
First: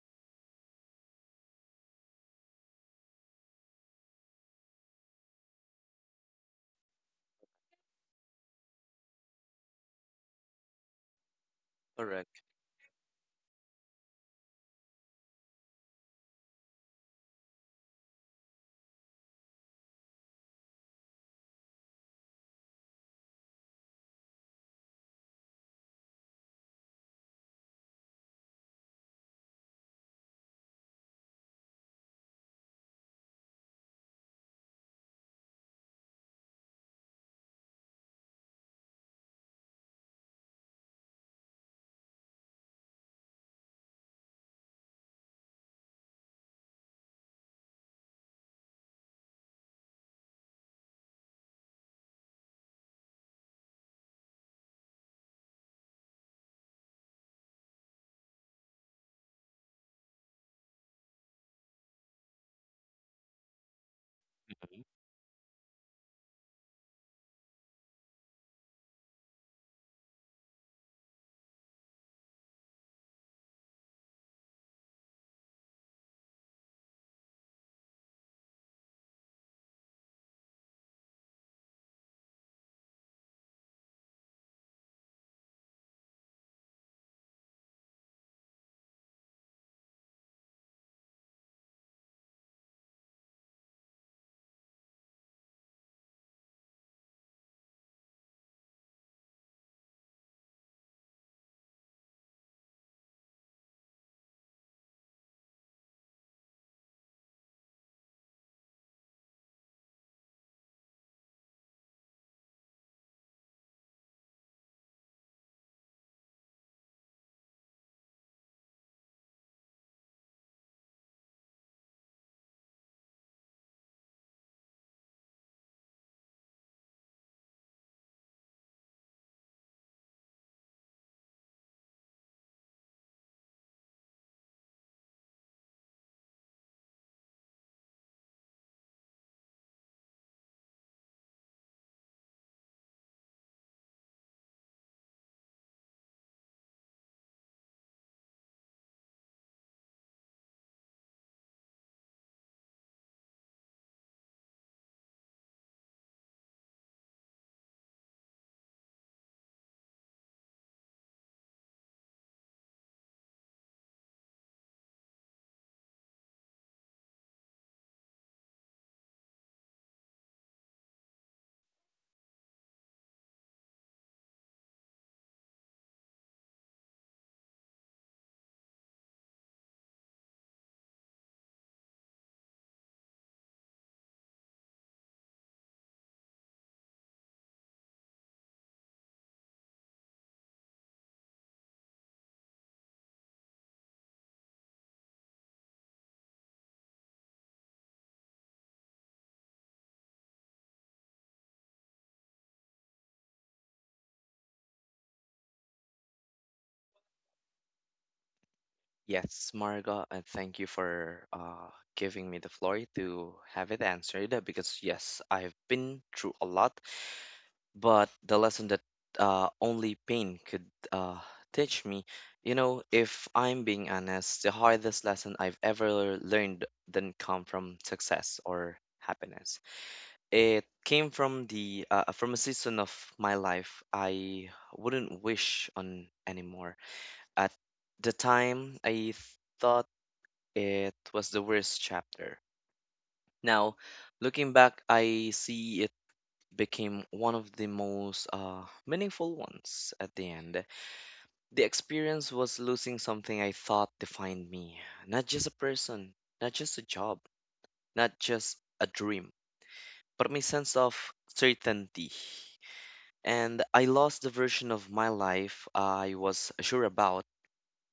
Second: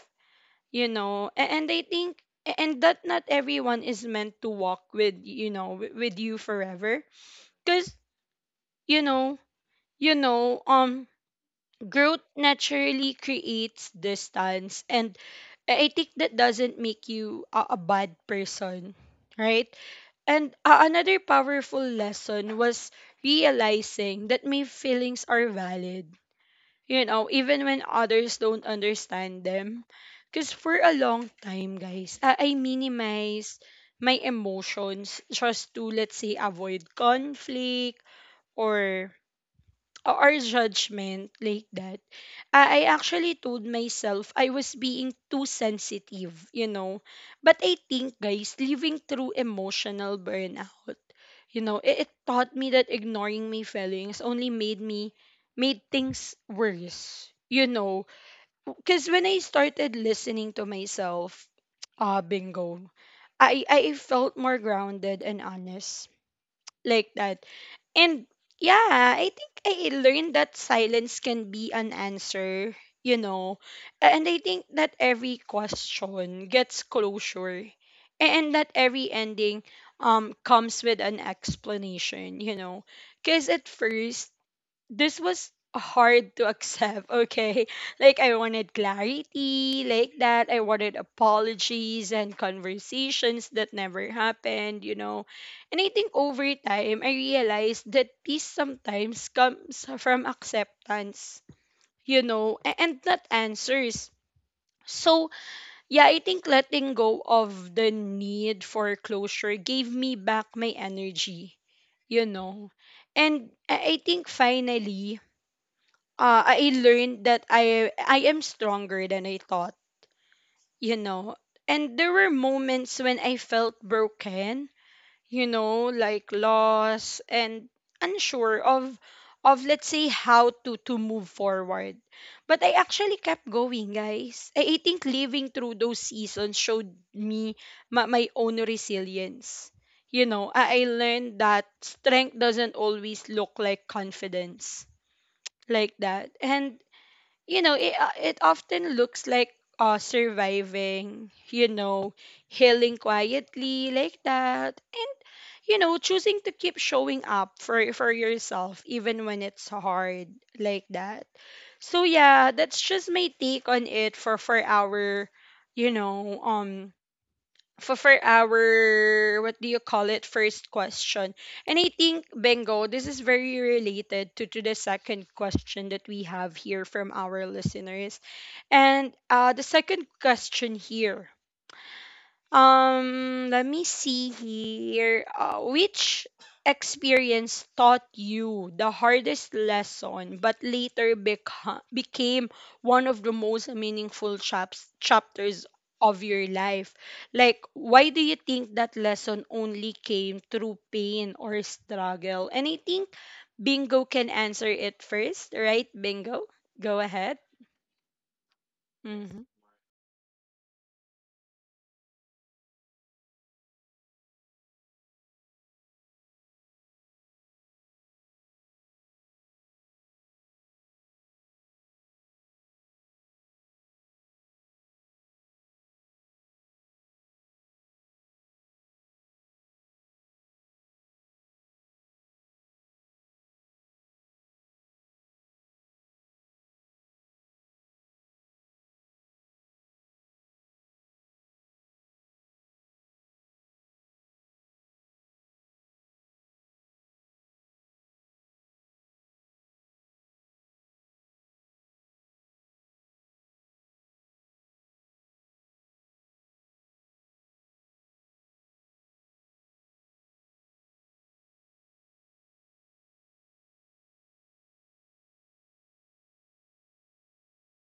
Speaker 1: you know. A- and I think, and that not everyone is meant to walk with, you know wi- with you forever, because, you know you know um growth
Speaker 2: Correct.
Speaker 1: naturally creates distance, and I I think that doesn't make you a, a bad person, right? And uh, another powerful lesson was realizing that my feelings are valid, you know, even when others don't understand them. Because for a long time, guys, I, I minimized my emotions just to, let's say, avoid conflict or or judgment, like that. I I actually told myself I was being too sensitive, you know. But I think, guys, living through emotional burnout, you know, it, it taught me that ignoring my feelings only made me, made things worse, you know. Because when I started listening to myself, ah, bingo, I, I felt more grounded and honest, like that. And yeah, I think I learned that silence can be an answer, you know. And I think that every question gets closure and that every ending um comes with an explanation, you know. Cuz at first, this was hard to accept, okay? (laughs) Like, I wanted clarity, like that. I wanted apologies and conversations that never happened, you know. And I think over time I realized that peace sometimes comes from acceptance, you know, a- and not answers. So, yeah, I think letting go of the need for closure gave me back my energy, you know. And I I think finally, uh, I learned that I I am stronger than I thought, you know. And there were moments when I felt broken, you know, like lost and unsure of, of let's say, how to to move forward. But I actually kept going, guys. I, I think living through those seasons showed me my, my own resilience. You know, I, I learned that strength doesn't always look like confidence, like that. And you know, it, uh, it often looks like uh surviving, you know, healing quietly, like that, and, you know, choosing to keep showing up for for yourself, even when it's hard, like that. So, yeah, that's just my take on it for for our you know um for for our, what do you call it, first question. And I think, Bengo, this is very related to to the second question that we have here from our listeners. And uh, the second question here. Um, let me see here. Uh, which experience taught you the hardest lesson, but later beca- became one of the most meaningful chaps- chapters of your life? Like, why do you think that lesson only came through pain or struggle? And I think Bingo can answer it first, right? Bingo, go ahead. Hmm.
Speaker 2: Yes, Marga, and thank you for uh, giving me the floor to have it answered, uh, because, yes, I've been through a lot, but the lesson that uh, only pain could uh, teach me, you know, if I'm being honest, the hardest lesson I've ever learned didn't come from success or happiness. It came from the uh, from a season of my life I wouldn't wish on anymore. At the time, I thought it was the worst chapter. Now, looking back, I see it became one of the most uh, meaningful ones at the end. The experience was losing something I thought defined me, not just a person, not just a job, not just a dream, but my sense of certainty. And I lost the version of my life I was sure about,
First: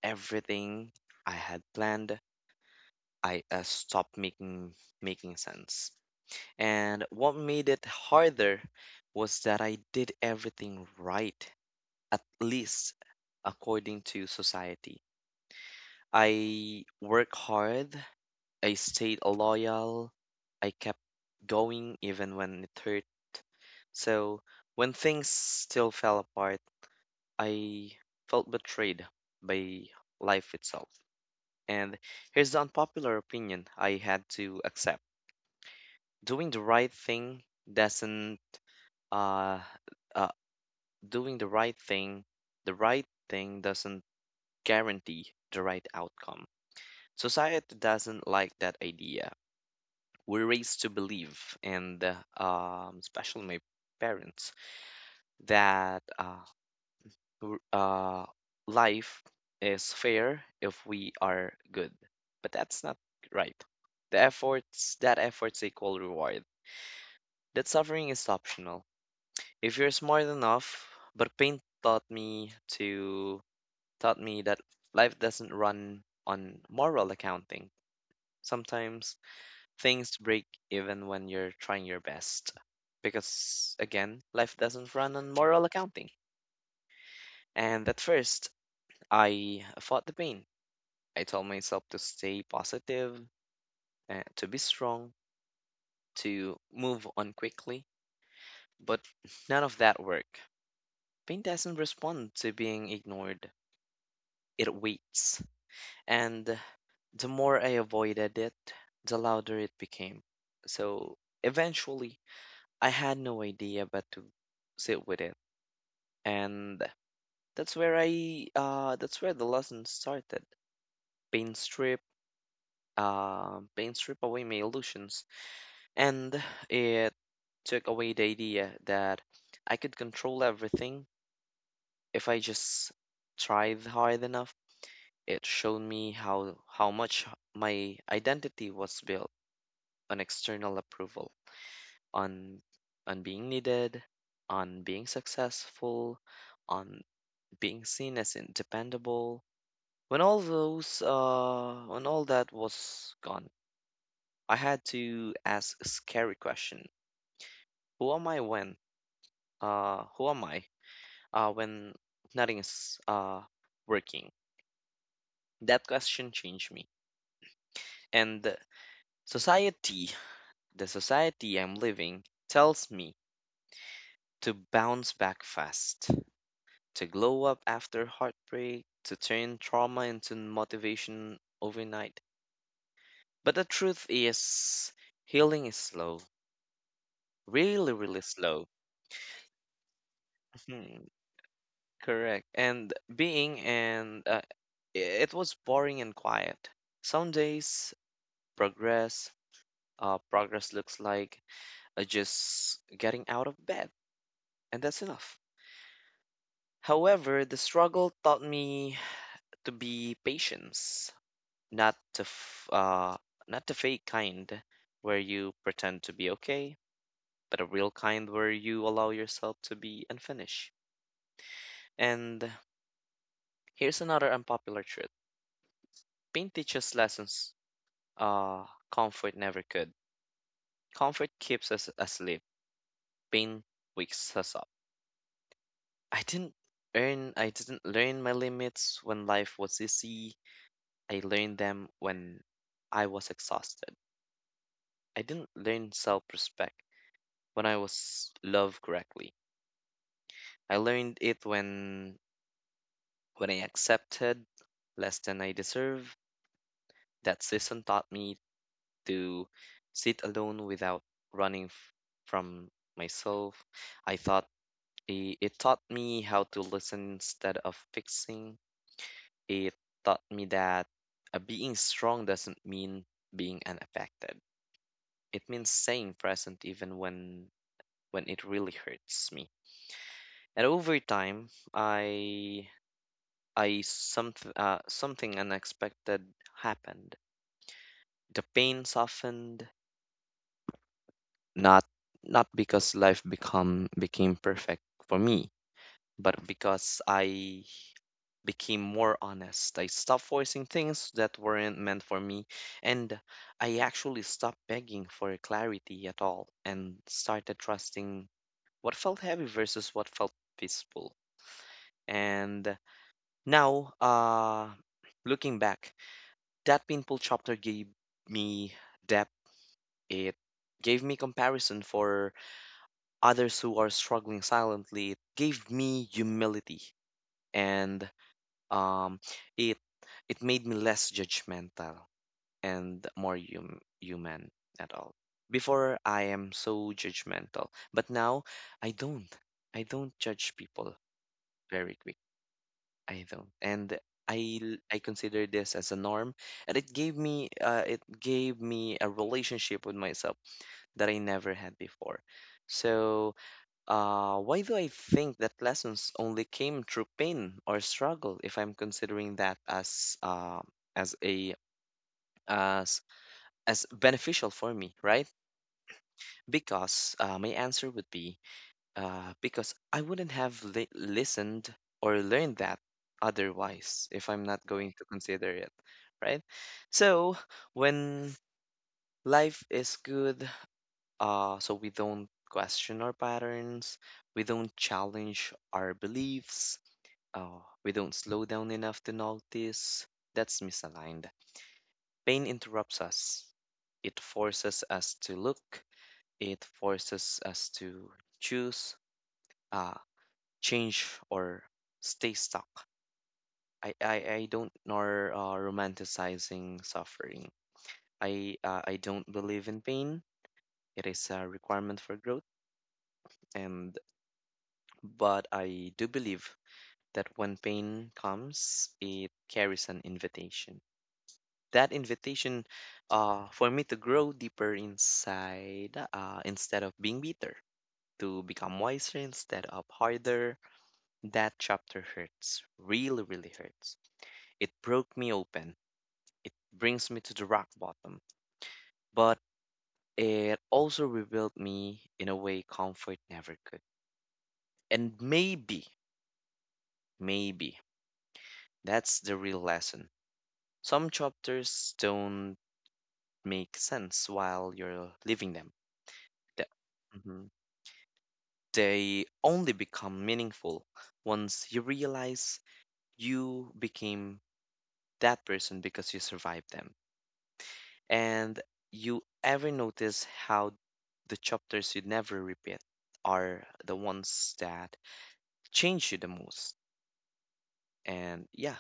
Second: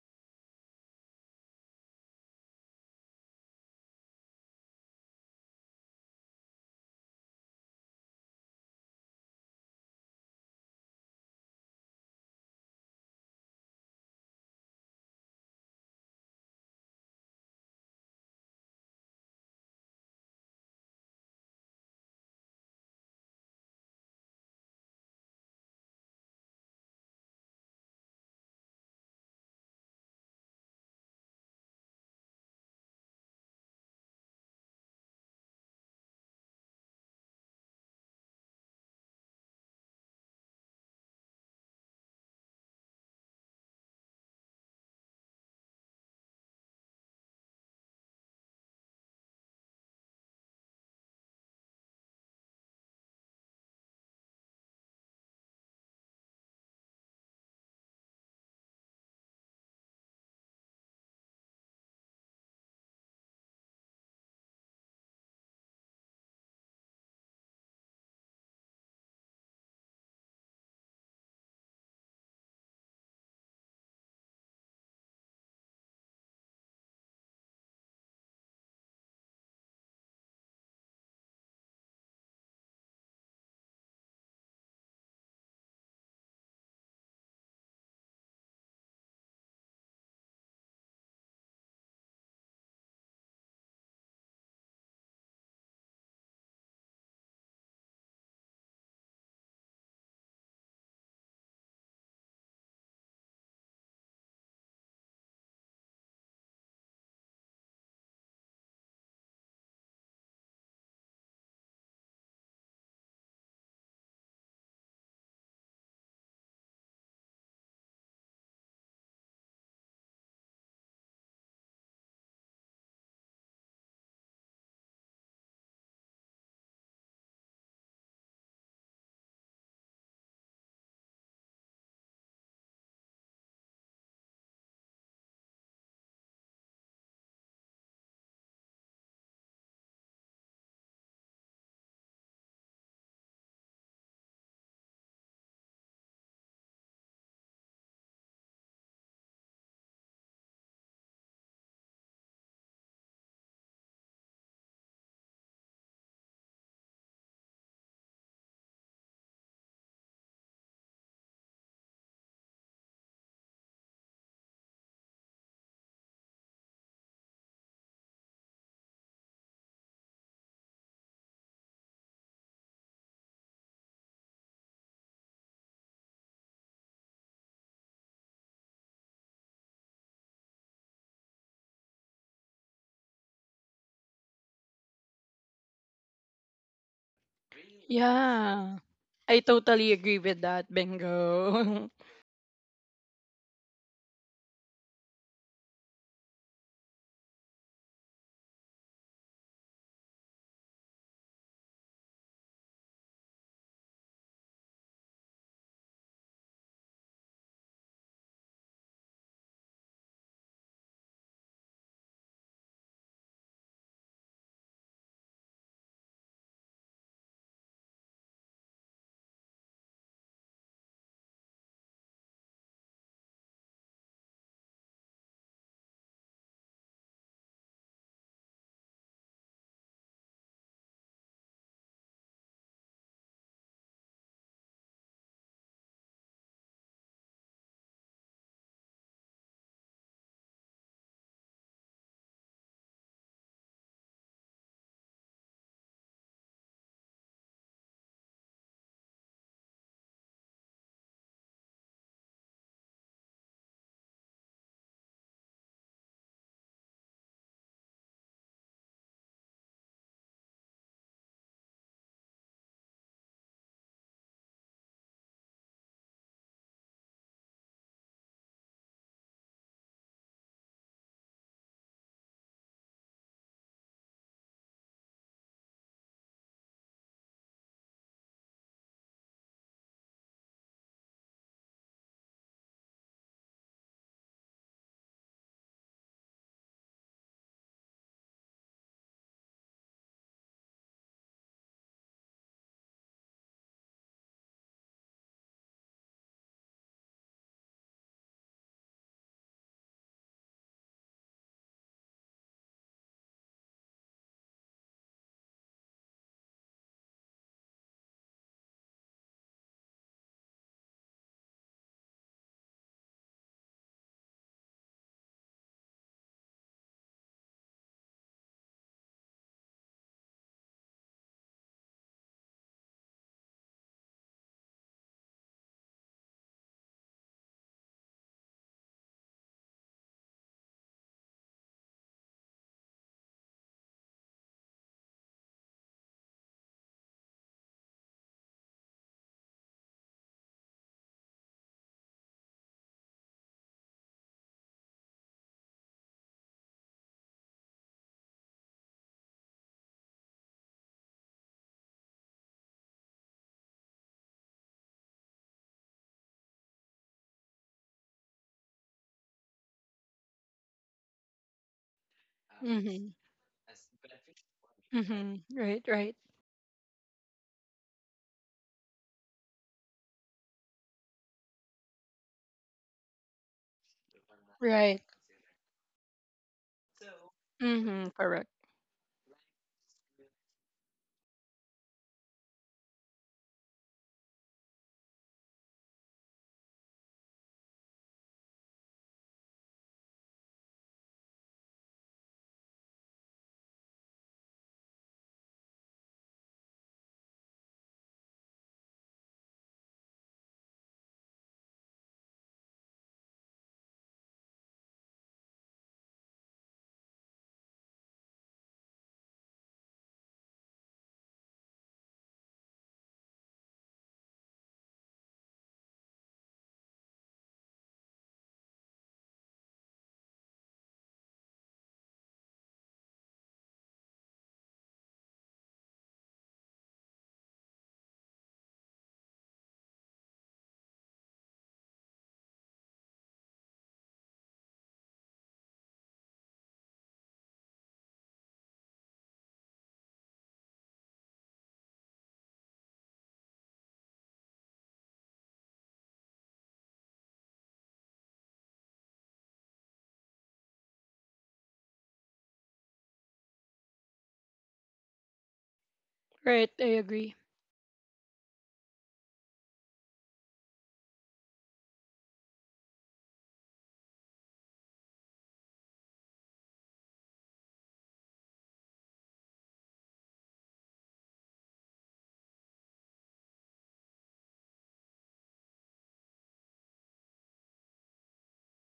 Speaker 2: everything I had planned. I uh, stopped making making sense. And what made it harder was that I did everything right, at least according to society. I worked hard, I stayed loyal, I kept going even when it hurt. So when things still fell apart, I felt betrayed by life itself. And here's the unpopular opinion I had to accept. Doing the right thing doesn't uh, uh, doing the right thing, the right thing doesn't guarantee the right outcome. Society doesn't like that idea. We're raised to believe, and uh, um, especially my parents, that uh, w- uh, life is fair if we are good. But that's not right. The efforts, that efforts equal reward. That suffering is optional. If you're smart enough, but pain taught me to taught me that life doesn't run on moral accounting. Sometimes things break even when you're trying your best. Because, again, life doesn't run on moral accounting. And at first, I fought the pain. I told myself to stay positive, uh, to be strong, to move on quickly. But none of that worked. Pain doesn't respond to being ignored, it waits. And the more I avoided it, the louder it became. So eventually, I had no idea but to sit with it. And that's where I, uh, that's where the lesson started. Paint strip, uh, Paint strip away my illusions. And it took away the idea that I could control everything if I just tried hard enough. It showed me how how much my identity was built on external approval, on on being needed, on being successful, on being seen as dependable. When all those, uh, when all that was gone, I had to ask a scary question: Who am I when? Uh, who am I Uh, when nothing is uh working? That question changed me, and the society, the society I'm living tells me to bounce back fast, to glow up after heartbreak, to turn trauma into motivation overnight. But the truth is, healing is slow, really, really slow.
Speaker 1: Yeah.
Speaker 2: (laughs)
Speaker 1: I totally agree with that,
Speaker 2: Mhm.
Speaker 1: Bingo.
Speaker 2: Correct. And being and uh, I- it was boring and quiet. Some days, progress, uh, progress looks like uh, just getting out of bed, and that's enough. However, the struggle taught me to be patient. not the f- uh not the fake kind where you pretend to be okay, but a real kind where you allow yourself to be unfinished. And here's another unpopular truth. Pain teaches lessons uh comfort never could. Comfort keeps us asleep. Pain wakes us up. I didn't earn I didn't learn my limits when life was easy. I learned them when I was exhausted. I didn't learn self-respect when I was loved correctly. I learned it when when I accepted less than I deserve. That season taught me to sit alone without running f- from myself. I thought i- it taught me how to listen instead of fixing. It taught me that uh, being strong doesn't mean being unaffected. It means staying present even when when it really hurts me. And over time, I I someth uh, something unexpected happened. The pain softened, not not because life become became perfect for me, but because I became more honest. I stopped voicing things that weren't meant for me, and I actually stopped begging for clarity at all and started trusting what felt heavy versus what felt peaceful. And now, uh, looking back, that painful chapter gave me depth. It gave me comparison for others who are struggling silently. It gave me humility, and um, it it made me less judgmental and more hum- human at all. Before I am so judgmental, but now I don't. I don't judge people very quickly. I don't. And I l- I consider this as a norm, and it gave me uh, it gave me a relationship with myself that I never had before. So, uh, why do I think that lessons only came through pain or struggle? If I'm considering that as uh, as a
Speaker 1: (laughs)
Speaker 2: as
Speaker 1: Mhm.
Speaker 2: as beneficial for me, right?
Speaker 1: Mhm. Right, right.
Speaker 2: Because uh, my answer would be, uh, because I wouldn't have li- listened or learned that otherwise if I'm not going
Speaker 1: Right.
Speaker 2: to consider it, right? So
Speaker 1: Mhm.
Speaker 2: when
Speaker 1: Correct.
Speaker 2: life is good, uh, so we don't question our patterns, we don't challenge our beliefs, uh, we don't slow down enough to notice that's misaligned. Pain interrupts us. It forces us to look. It forces us to choose. Uh, Change or stay stuck. I, I, I don't nor uh, romanticizing suffering. I uh, I don't believe in pain. It is a requirement for growth, and but I do believe that when pain comes, it carries an invitation. That invitation, uh, for me to grow deeper inside, uh, instead of being bitter, to become wiser instead of harder. That chapter hurts, really, really hurts. It broke me open. It brings me to the rock bottom. But it also rebuilt me in a way comfort never could. And maybe, maybe that's the real lesson. Some chapters don't make sense while you're living them. The-
Speaker 1: Right, I agree.
Speaker 2: Mhm. They only become meaningful once you realize you became that person because you survived them. And you ever notice how the chapters you never repeat are the ones that change you the most? And yeah,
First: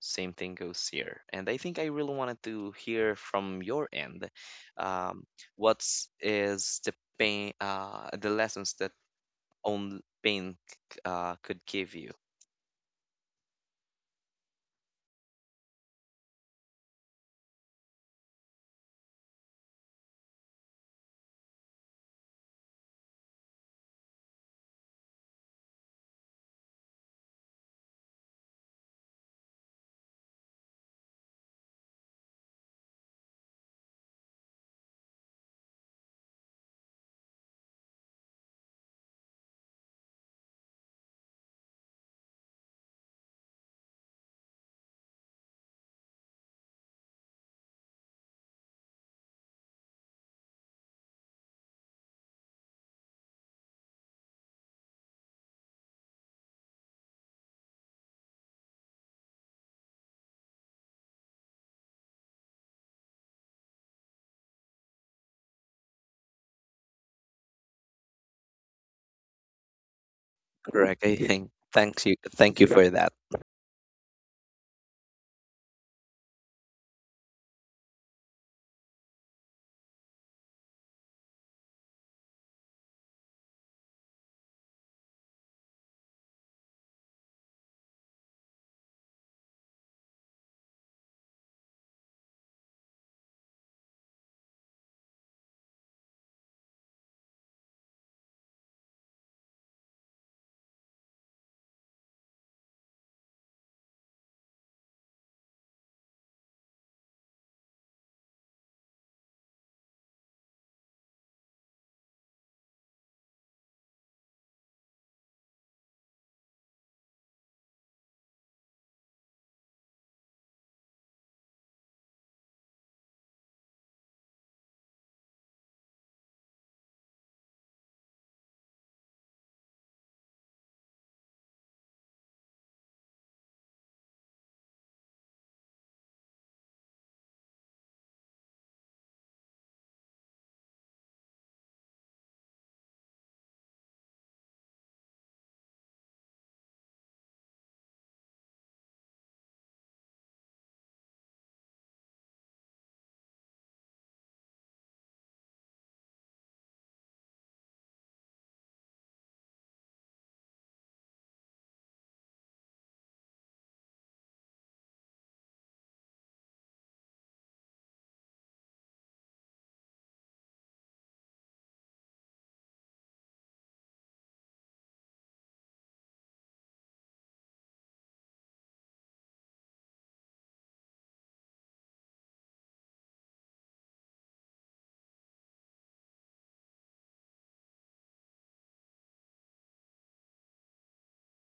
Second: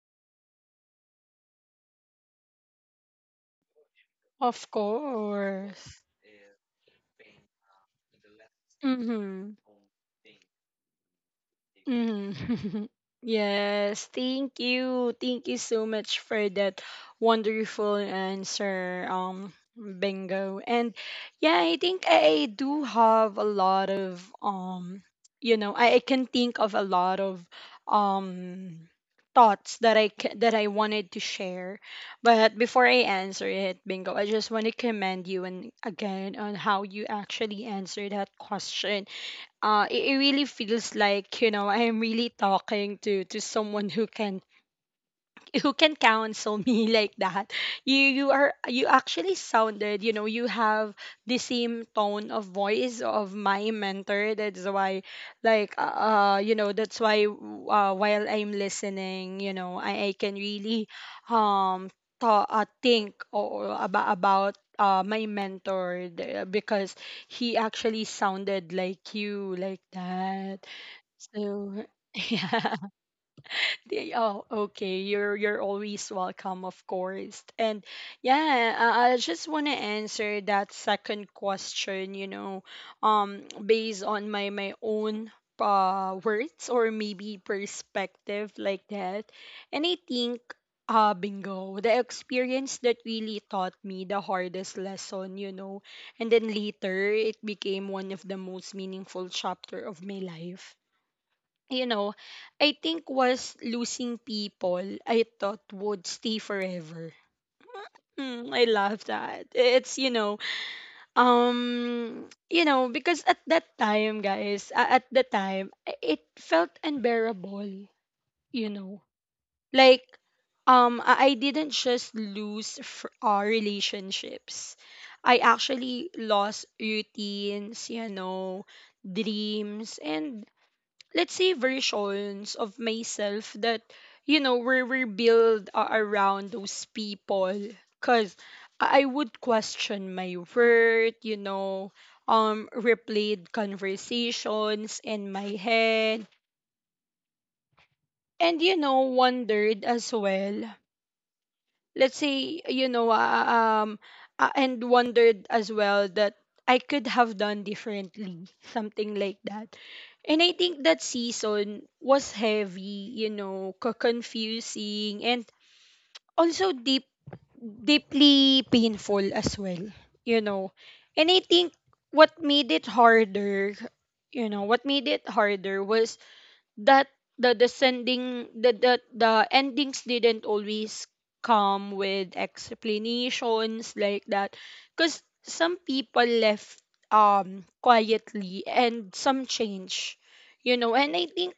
Speaker 2: same thing goes here. And I think I really wanted to hear from your end,
Speaker 1: Of
Speaker 2: um,
Speaker 1: course.
Speaker 2: what's is the pain, uh, the lessons that
Speaker 1: Mhm.
Speaker 2: own pain uh, could give you.
Speaker 1: Mhm. (laughs) Yes, thank you. Thank you so much for that wonderful answer, um, Bingo. And yeah, I think I I do have a lot of, um, you know, I, I can think of a lot of um thoughts that I ca- that I wanted to share. But before I answer it, Bingo, I just want to commend you and again on how you actually answered that question. uh, it, it really feels like, you know, I am really talking to to someone who can, who can counsel me (laughs) like that. You you are you actually sounded, you know, you have the same tone of voice of my mentor. That's why, like, uh uh, you know, that's why, uh, while I'm listening, you know, i, I can really um th- uh, think or about about uh, my mentor, the- because he actually sounded like you, like that.
Speaker 2: Correct. I (laughs) think
Speaker 1: So
Speaker 2: thanks you.
Speaker 1: (laughs)
Speaker 2: Thank you
Speaker 1: yeah.
Speaker 2: for that.
Speaker 1: They- oh, okay. You're you're always welcome, of course. And yeah, I, I just want to answer that second question. You know, um, based on my my own uh words, or maybe perspective like that. And I think. Uh, Bingo, the experience that really taught me the hardest lesson, you know, and then later it became one of the most meaningful chapter of my life, you know, I think was losing people I thought would stay forever. Mm, I love that. It's, you know, um, you know, because at that time, guys, a- at the time, i- it felt unbearable, you know. Like, um, I I didn't just lose fr- uh, relationships. I actually lost routines, you know, dreams, and let's say versions of myself that, you know, were rebuilt a- around those people. Because i I would question my worth, you know, um replayed conversations in my head, and, you know, wondered as well, let's say, you know, uh, um uh, and wondered as well that I could have done differently, something like that. And I think that season was heavy, you know, co- confusing and also deep, deeply painful as well, you know. And I think what made it harder, you know, what made it harder was that the descending the, the the endings didn't always come with explanations, like that. Because some people left, um, quietly and some change, you know. And I think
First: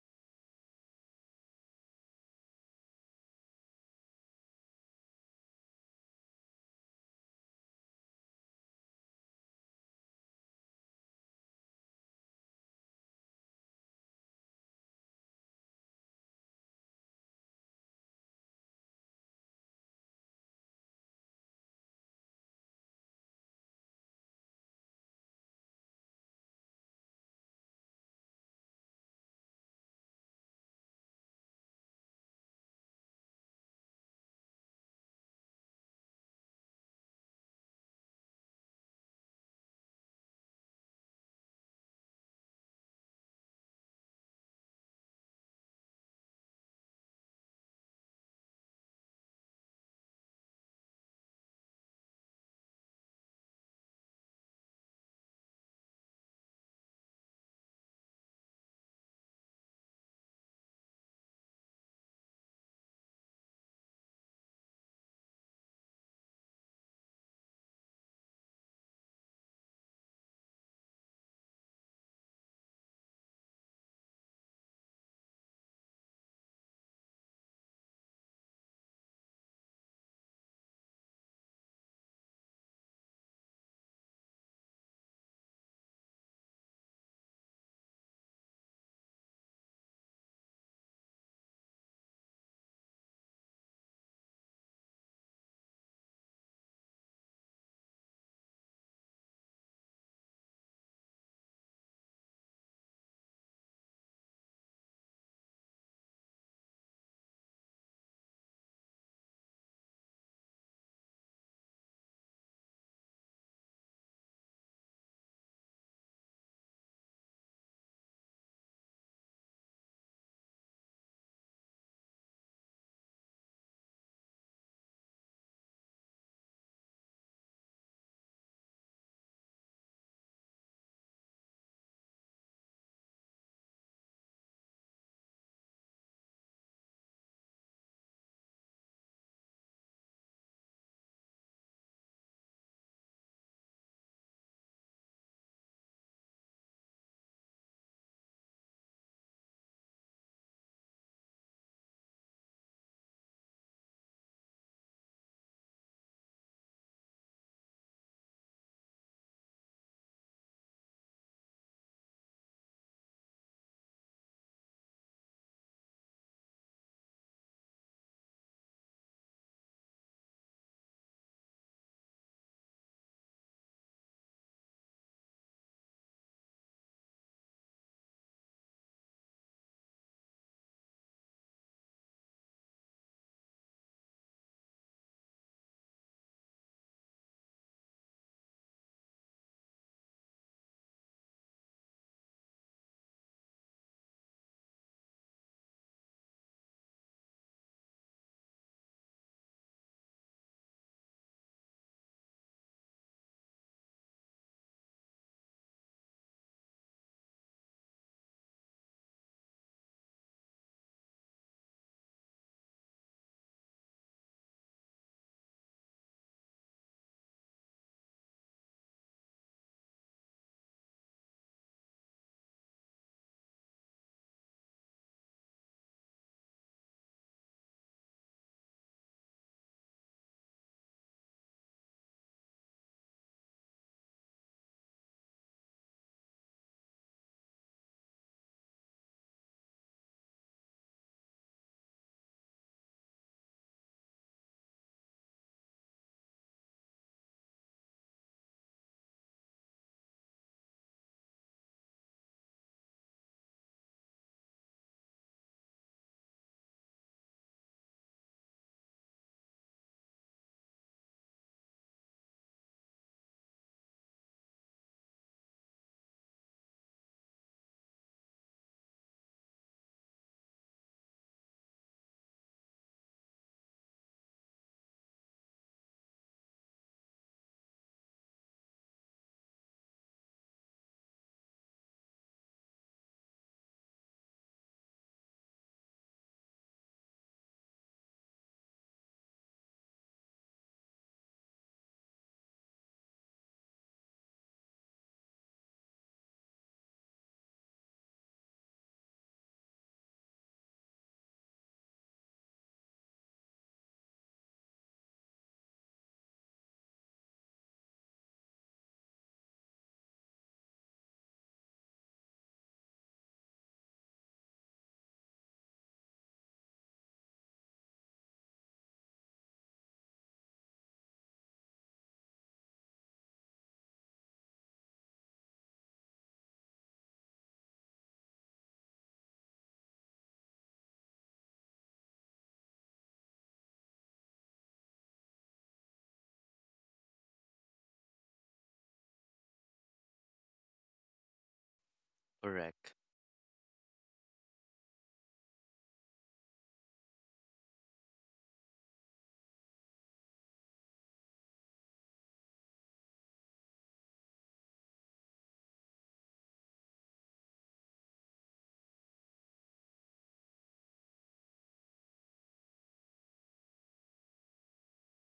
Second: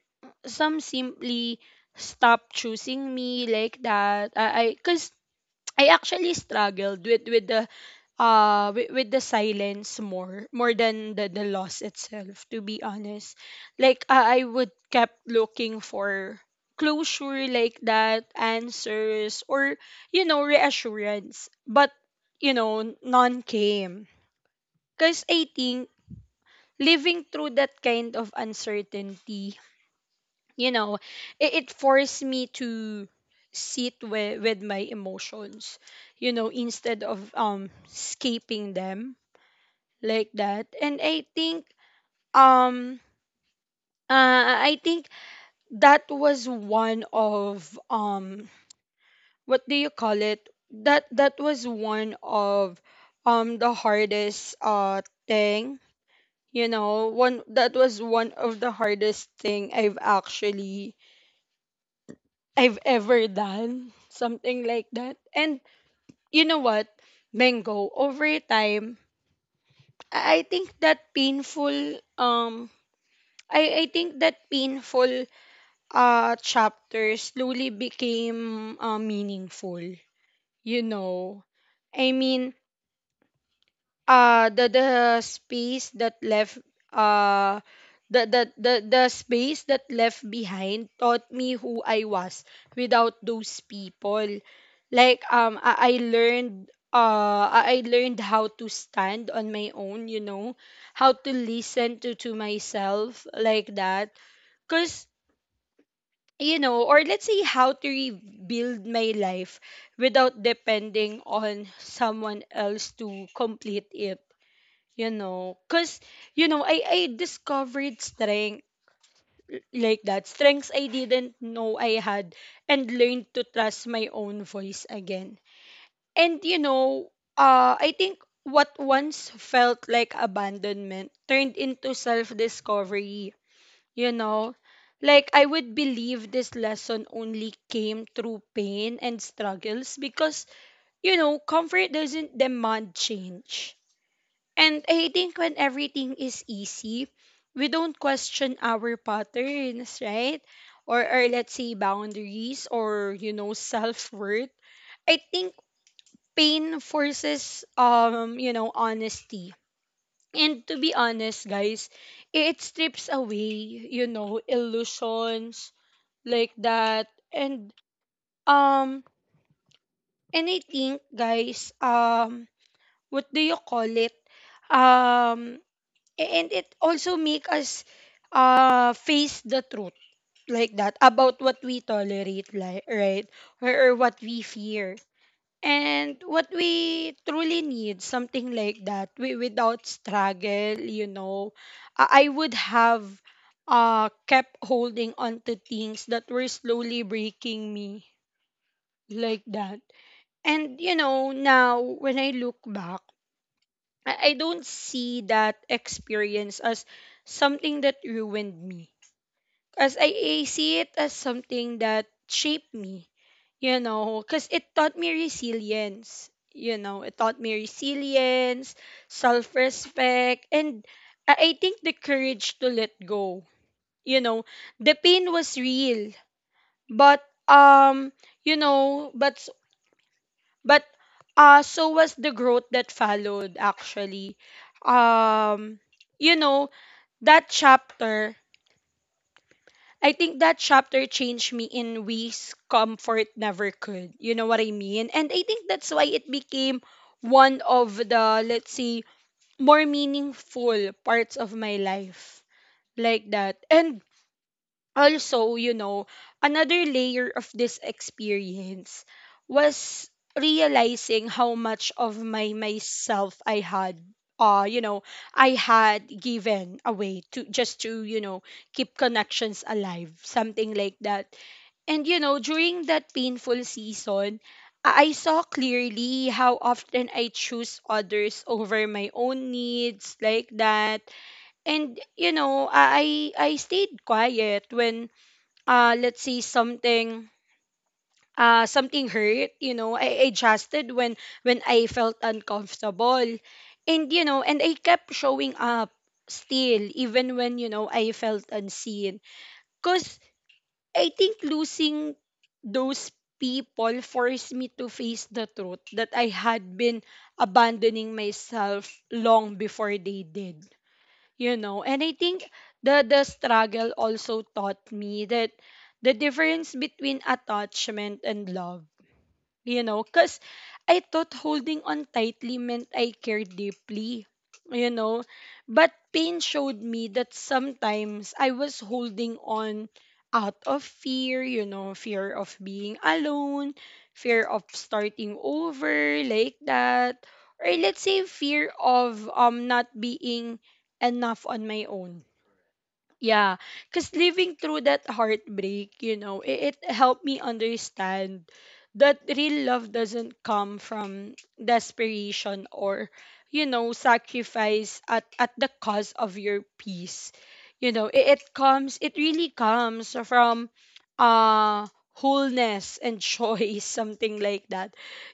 Speaker 1: some simply stopped choosing me, like that. i because I, 'cause I actually struggled with with the uh with, with the silence more, more than the, the loss itself, to be honest. Like, uh, I would kept looking for closure, like that, answers or, you know, reassurance, but, you know, none came. Because I think living through that kind of uncertainty, you know, it, it forced me to sit with, with my emotions, you know, instead of um escaping them, like that. And I think, um uh I think that was one of, um, what do you call it? That that was one of, um, the hardest uh thing, you know. One That was one of the hardest thing I've actually, I've ever done, something like that. And you know what? Mango, over time, I I think that painful, um, I I think that painful, uh, chapter slowly became, uh, meaningful. You know, I mean, uh, the the space that left, uh, the, the the the space that left behind taught me who I was without those people. Like, um, I, I learned, uh I I learned how to stand on my own, you know, how to listen to to myself, like that. Cause. You know, or let's say, how to rebuild my life without depending on someone else to complete it, you know. Because, you know, I, I discovered strength, like that, strengths I didn't know I had, and learned to trust my own voice again. And, you know, uh, I think what once felt like abandonment turned into self discovery. You know, like, I would believe this lesson only came through pain and struggles, because, you know, comfort doesn't demand change. And I think when everything is easy, we don't question our patterns, right? Or, or let's say, boundaries or, you know, self worth. I think pain forces, um, you know, honesty. And to be honest, guys, it strips away, you know, illusions, like that. And um and I think, guys, um, what do you call it? Um, and it also make us uh face the truth, like that, about what we tolerate, like, right? or, or what we fear, and what we truly need, something like that. We, without struggle, you know, i, I would have uh kept holding on to things that were slowly breaking me, like that. And you know, now when I look back, I, I don't see that experience as something that ruined me. As I, I see it as something that shaped me, you know, because it taught me resilience. You know, it taught me resilience, self respect, and, I, I think, the courage to let go. You know, the pain was real, but um, you know, but But uh so was the growth that followed, actually. Um, you know, that chapter, I think that chapter changed me in ways comfort never could. You know what I mean? And I think that's why it became one of the, let's say, more meaningful parts of my life, like that. And also, you know, another layer of this experience was realizing how much of my myself I had, uh you know, I had given away to, just to, you know, keep connections alive, something like that. And you know, during that painful season, i I saw clearly how often I choose others over my own needs, like that. And you know, i i I stayed quiet when, uh let's see something uh something hurt, you know. I adjusted when when I felt uncomfortable. And you know, and I kept showing up still, even when, you know, I felt unseen. Because I think losing those people forced me to face the truth that I had been abandoning myself long before they did, you know. And I think the the struggle also taught me that, the difference between attachment and love, you know. Because I thought holding on tightly meant I cared deeply, you know, but pain showed me that sometimes I was holding on out of fear, you know, fear of being alone, fear of starting over, like that, or let's say, fear of, um, not being enough on my own.
Speaker 2: Correct.
Speaker 1: Yeah, because living through that heartbreak, you know, it, it helped me understand that real love doesn't come from desperation or, you know, sacrifice at at the cost of your peace, you know. It, it comes it really comes from, uh, wholeness and choice, (laughs) something like that.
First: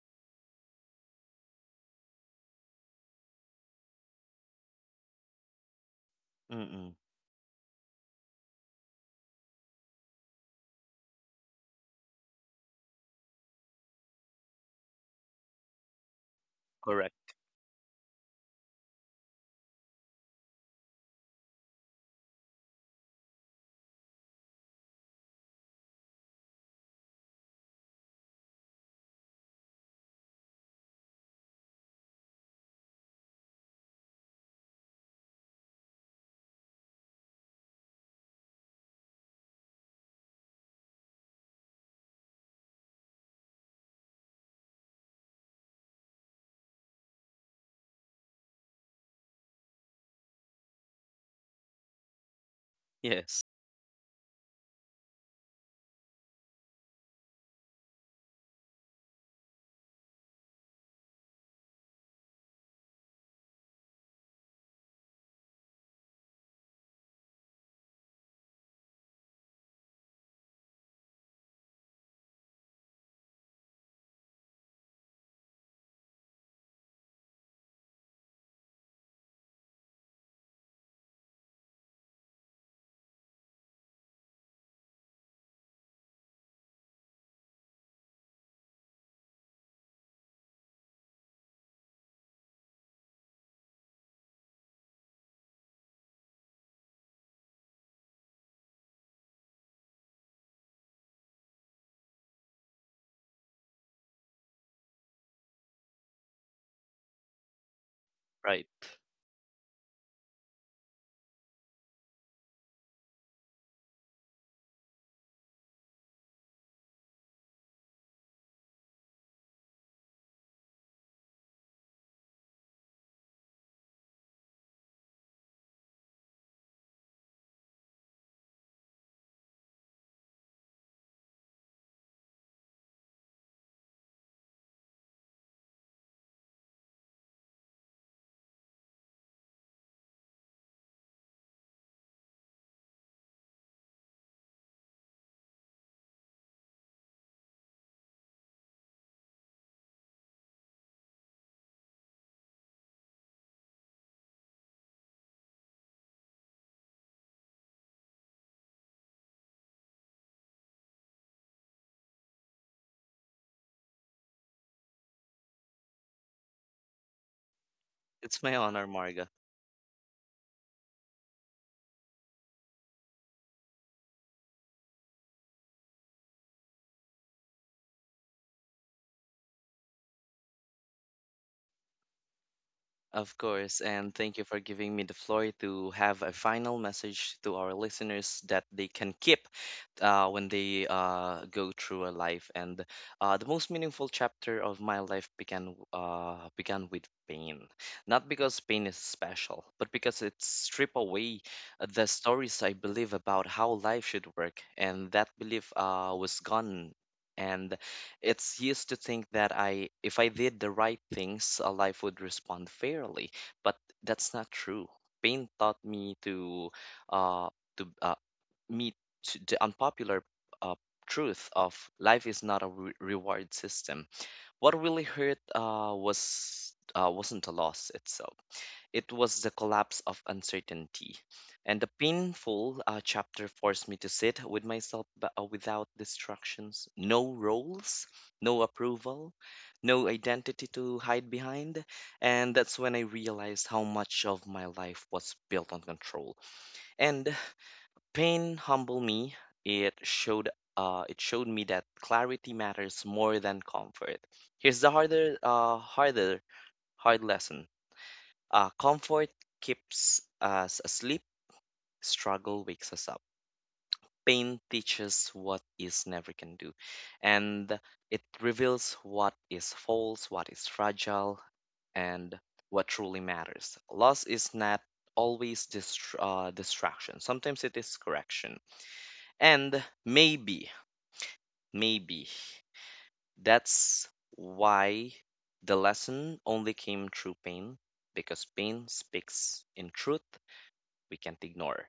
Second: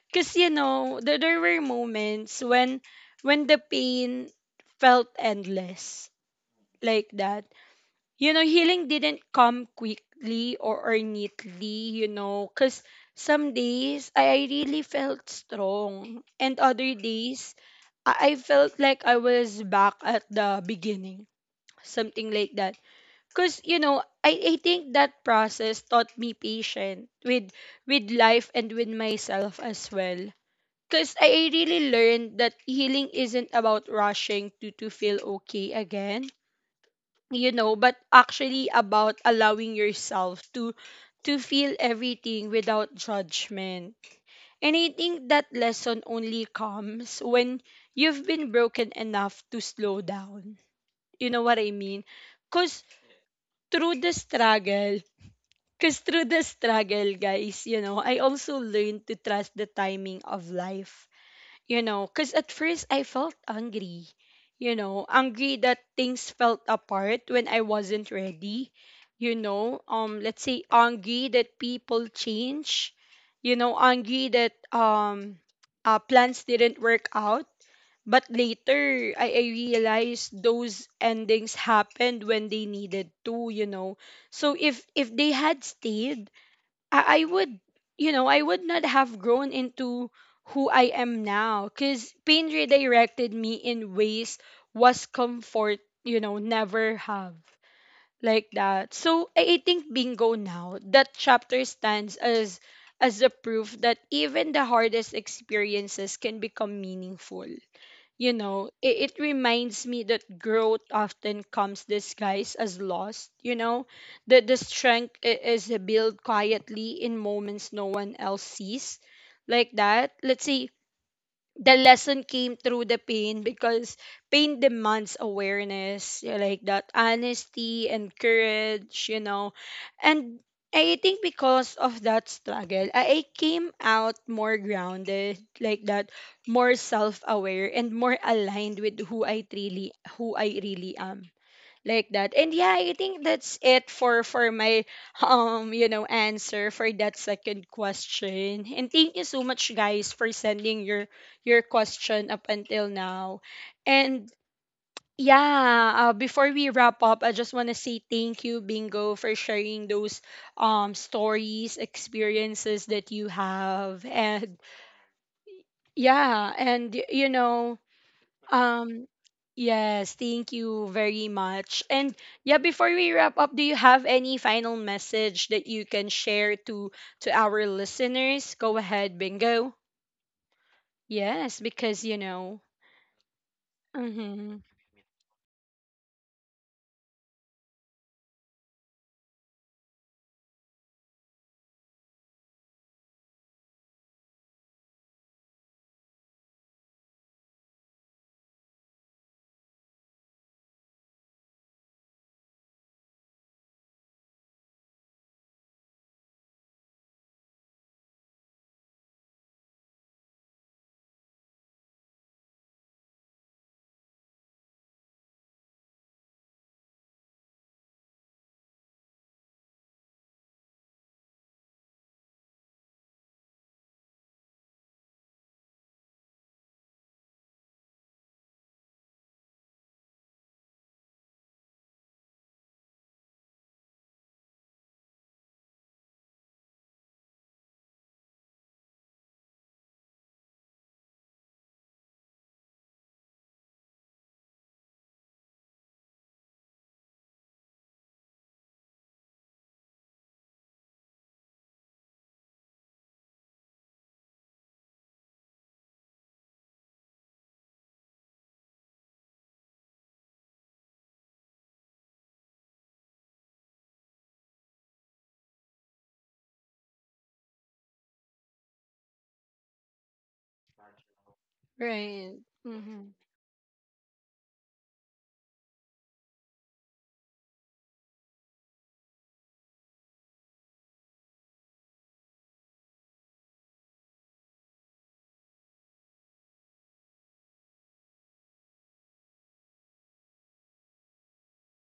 Speaker 1: Because, you know, there, there were moments when when the pain felt endless,
Speaker 2: Mm-mm.
Speaker 1: like that. You know, healing didn't come quickly or, or neatly, you know, because some days I I really felt strong, and other
Speaker 2: Correct.
Speaker 1: days I I felt like I was back at the beginning, something like that. Because, you know, I, I think that process taught me patient with with life and with myself as well. Because I I really learned that healing isn't about rushing to, to feel okay again, you know, but actually about allowing yourself to to feel everything without judgment. And I think that lesson only comes when you've been broken enough to slow down, you know what I mean. because
Speaker 2: Yes.
Speaker 1: through the struggle because through the struggle, guys, you know, I also learned to trust the timing of life. You know, because at first I felt angry, you know, angry that things felt apart when I wasn't ready, you know, um, let's say angry that people change, you know, angry that, um, uh, plans didn't work out. But later, I, I realized those endings happened when they needed to, you know. So if if they had stayed, I, I would, you know, I would not have grown into who I am now, because pain redirected me in ways was comfort, you know, never have, like that. So, I, I think, Bingo, now that chapter stands as as a proof that even the hardest experiences can become meaningful. You
Speaker 2: Right.
Speaker 1: know, it, it reminds me that growth often comes disguised as loss. You know, that the strength i- is built quietly in moments no one else sees. Like that. Let's say the lesson came through the pain, because pain demands awareness, yeah, like that, honesty and courage, you know. And I think because of that struggle, i I came out more grounded, like that, more self-aware, and more aligned with who I really, who I really am, like that. And yeah, I think that's it for for my (laughs) um, you know, answer for that second question. And thank you so much, guys, for sending your your question up until now. And yeah, uh, before we wrap up, I just want to say thank you, Bingo, for sharing those, um, stories, experiences that you have. And yeah, and y- you know,
Speaker 2: It's my honor,
Speaker 1: um,
Speaker 2: Marga.
Speaker 1: yes, thank you very much. And yeah, before we wrap up, do you have any final message that you can share to to our listeners? Go ahead, Bingo. Yes, because you know.
Speaker 2: Of course, and thank you
Speaker 1: Mm-hmm.
Speaker 2: for giving me the floor to have a final message to our listeners that they can keep uh, when they uh, go through a life. And uh, the most meaningful chapter of my life began uh, began with pain, not because pain is special, but because it strip away uh, the stories I believe about how life should work, and that belief uh, was gone. And it's used to think that I, if I did the right things, uh, life would respond fairly, but that's not true. Pain taught me to, uh, to uh, meet to the unpopular uh, truth of life is not a re reward system. What really hurt uh, was uh, wasn't a loss itself, it was the collapse of uncertainty. And the painful uh, chapter forced me to sit with myself but, uh, without distractions, no roles, no approval, no identity to hide behind. And that's when I realized how much of my life was built on control. And pain humbled me. It showed uh, it showed me that clarity matters more than comfort. Here's the harder, uh, harder, hard lesson. Uh, comfort keeps us asleep, struggle wakes us up. Pain teaches what is never can do, and it reveals what is false, what is fragile, and
Speaker 1: Right.
Speaker 2: what
Speaker 1: Mm-hmm.
Speaker 2: truly matters. Loss is not always dist- uh, distraction, sometimes it is correction. And maybe, maybe that's why the lesson only came through pain, because pain speaks in truth we can't ignore.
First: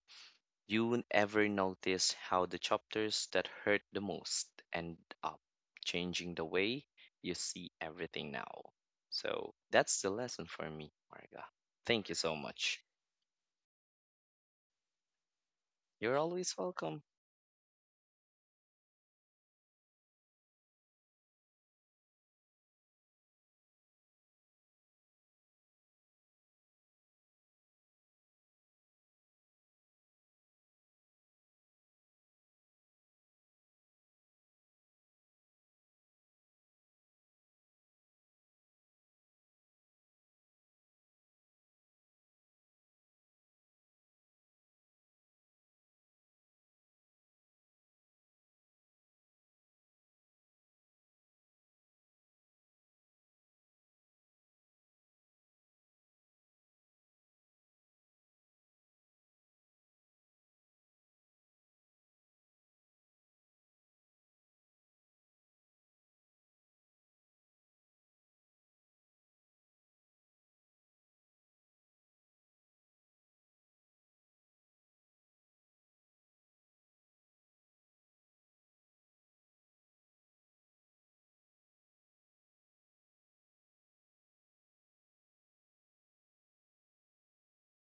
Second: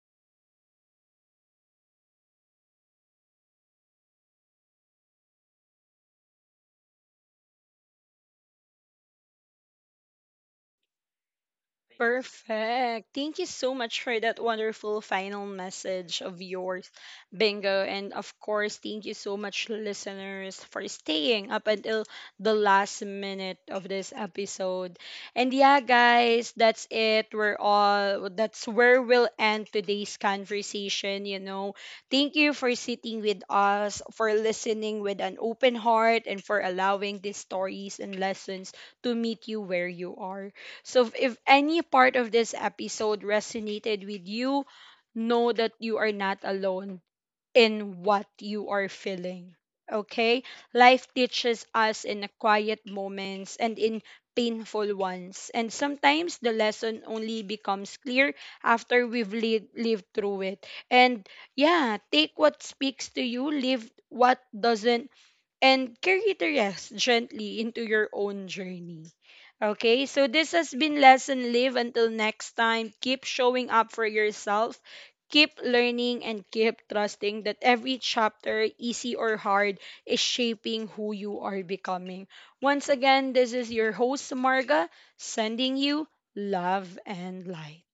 Speaker 2: You won't ever notice how the chapters that hurt the most end up changing the way you see everything now? So that's the lesson for me, Marga. Thank you so much.
Speaker 1: Perfect. Thank you so much for that wonderful final
Speaker 2: You're
Speaker 1: message of
Speaker 2: always
Speaker 1: yours,
Speaker 2: welcome.
Speaker 1: Bingo. And of course, thank you so much, listeners, for staying up until the last minute of this episode. And yeah, guys, that's it. We're all, that's where we'll end today's conversation. You know, thank you for sitting with us, for listening with an open heart, and for allowing these stories and lessons to meet you where you are. So if if any part of this episode resonated with you, know that you are not alone in what you are feeling. Okay? Life teaches us in the quiet moments and in painful ones. And sometimes the lesson only becomes clear after we've li- lived through it. And yeah, take what speaks to you, leave what doesn't, and carry the rest gently into your own journey. Okay, so this has been Lesson Live. Until next time, keep showing up for yourself, keep learning, and keep trusting that every chapter, easy or hard, is shaping who you are becoming. Once again, this is your host, Marga, sending you love and light.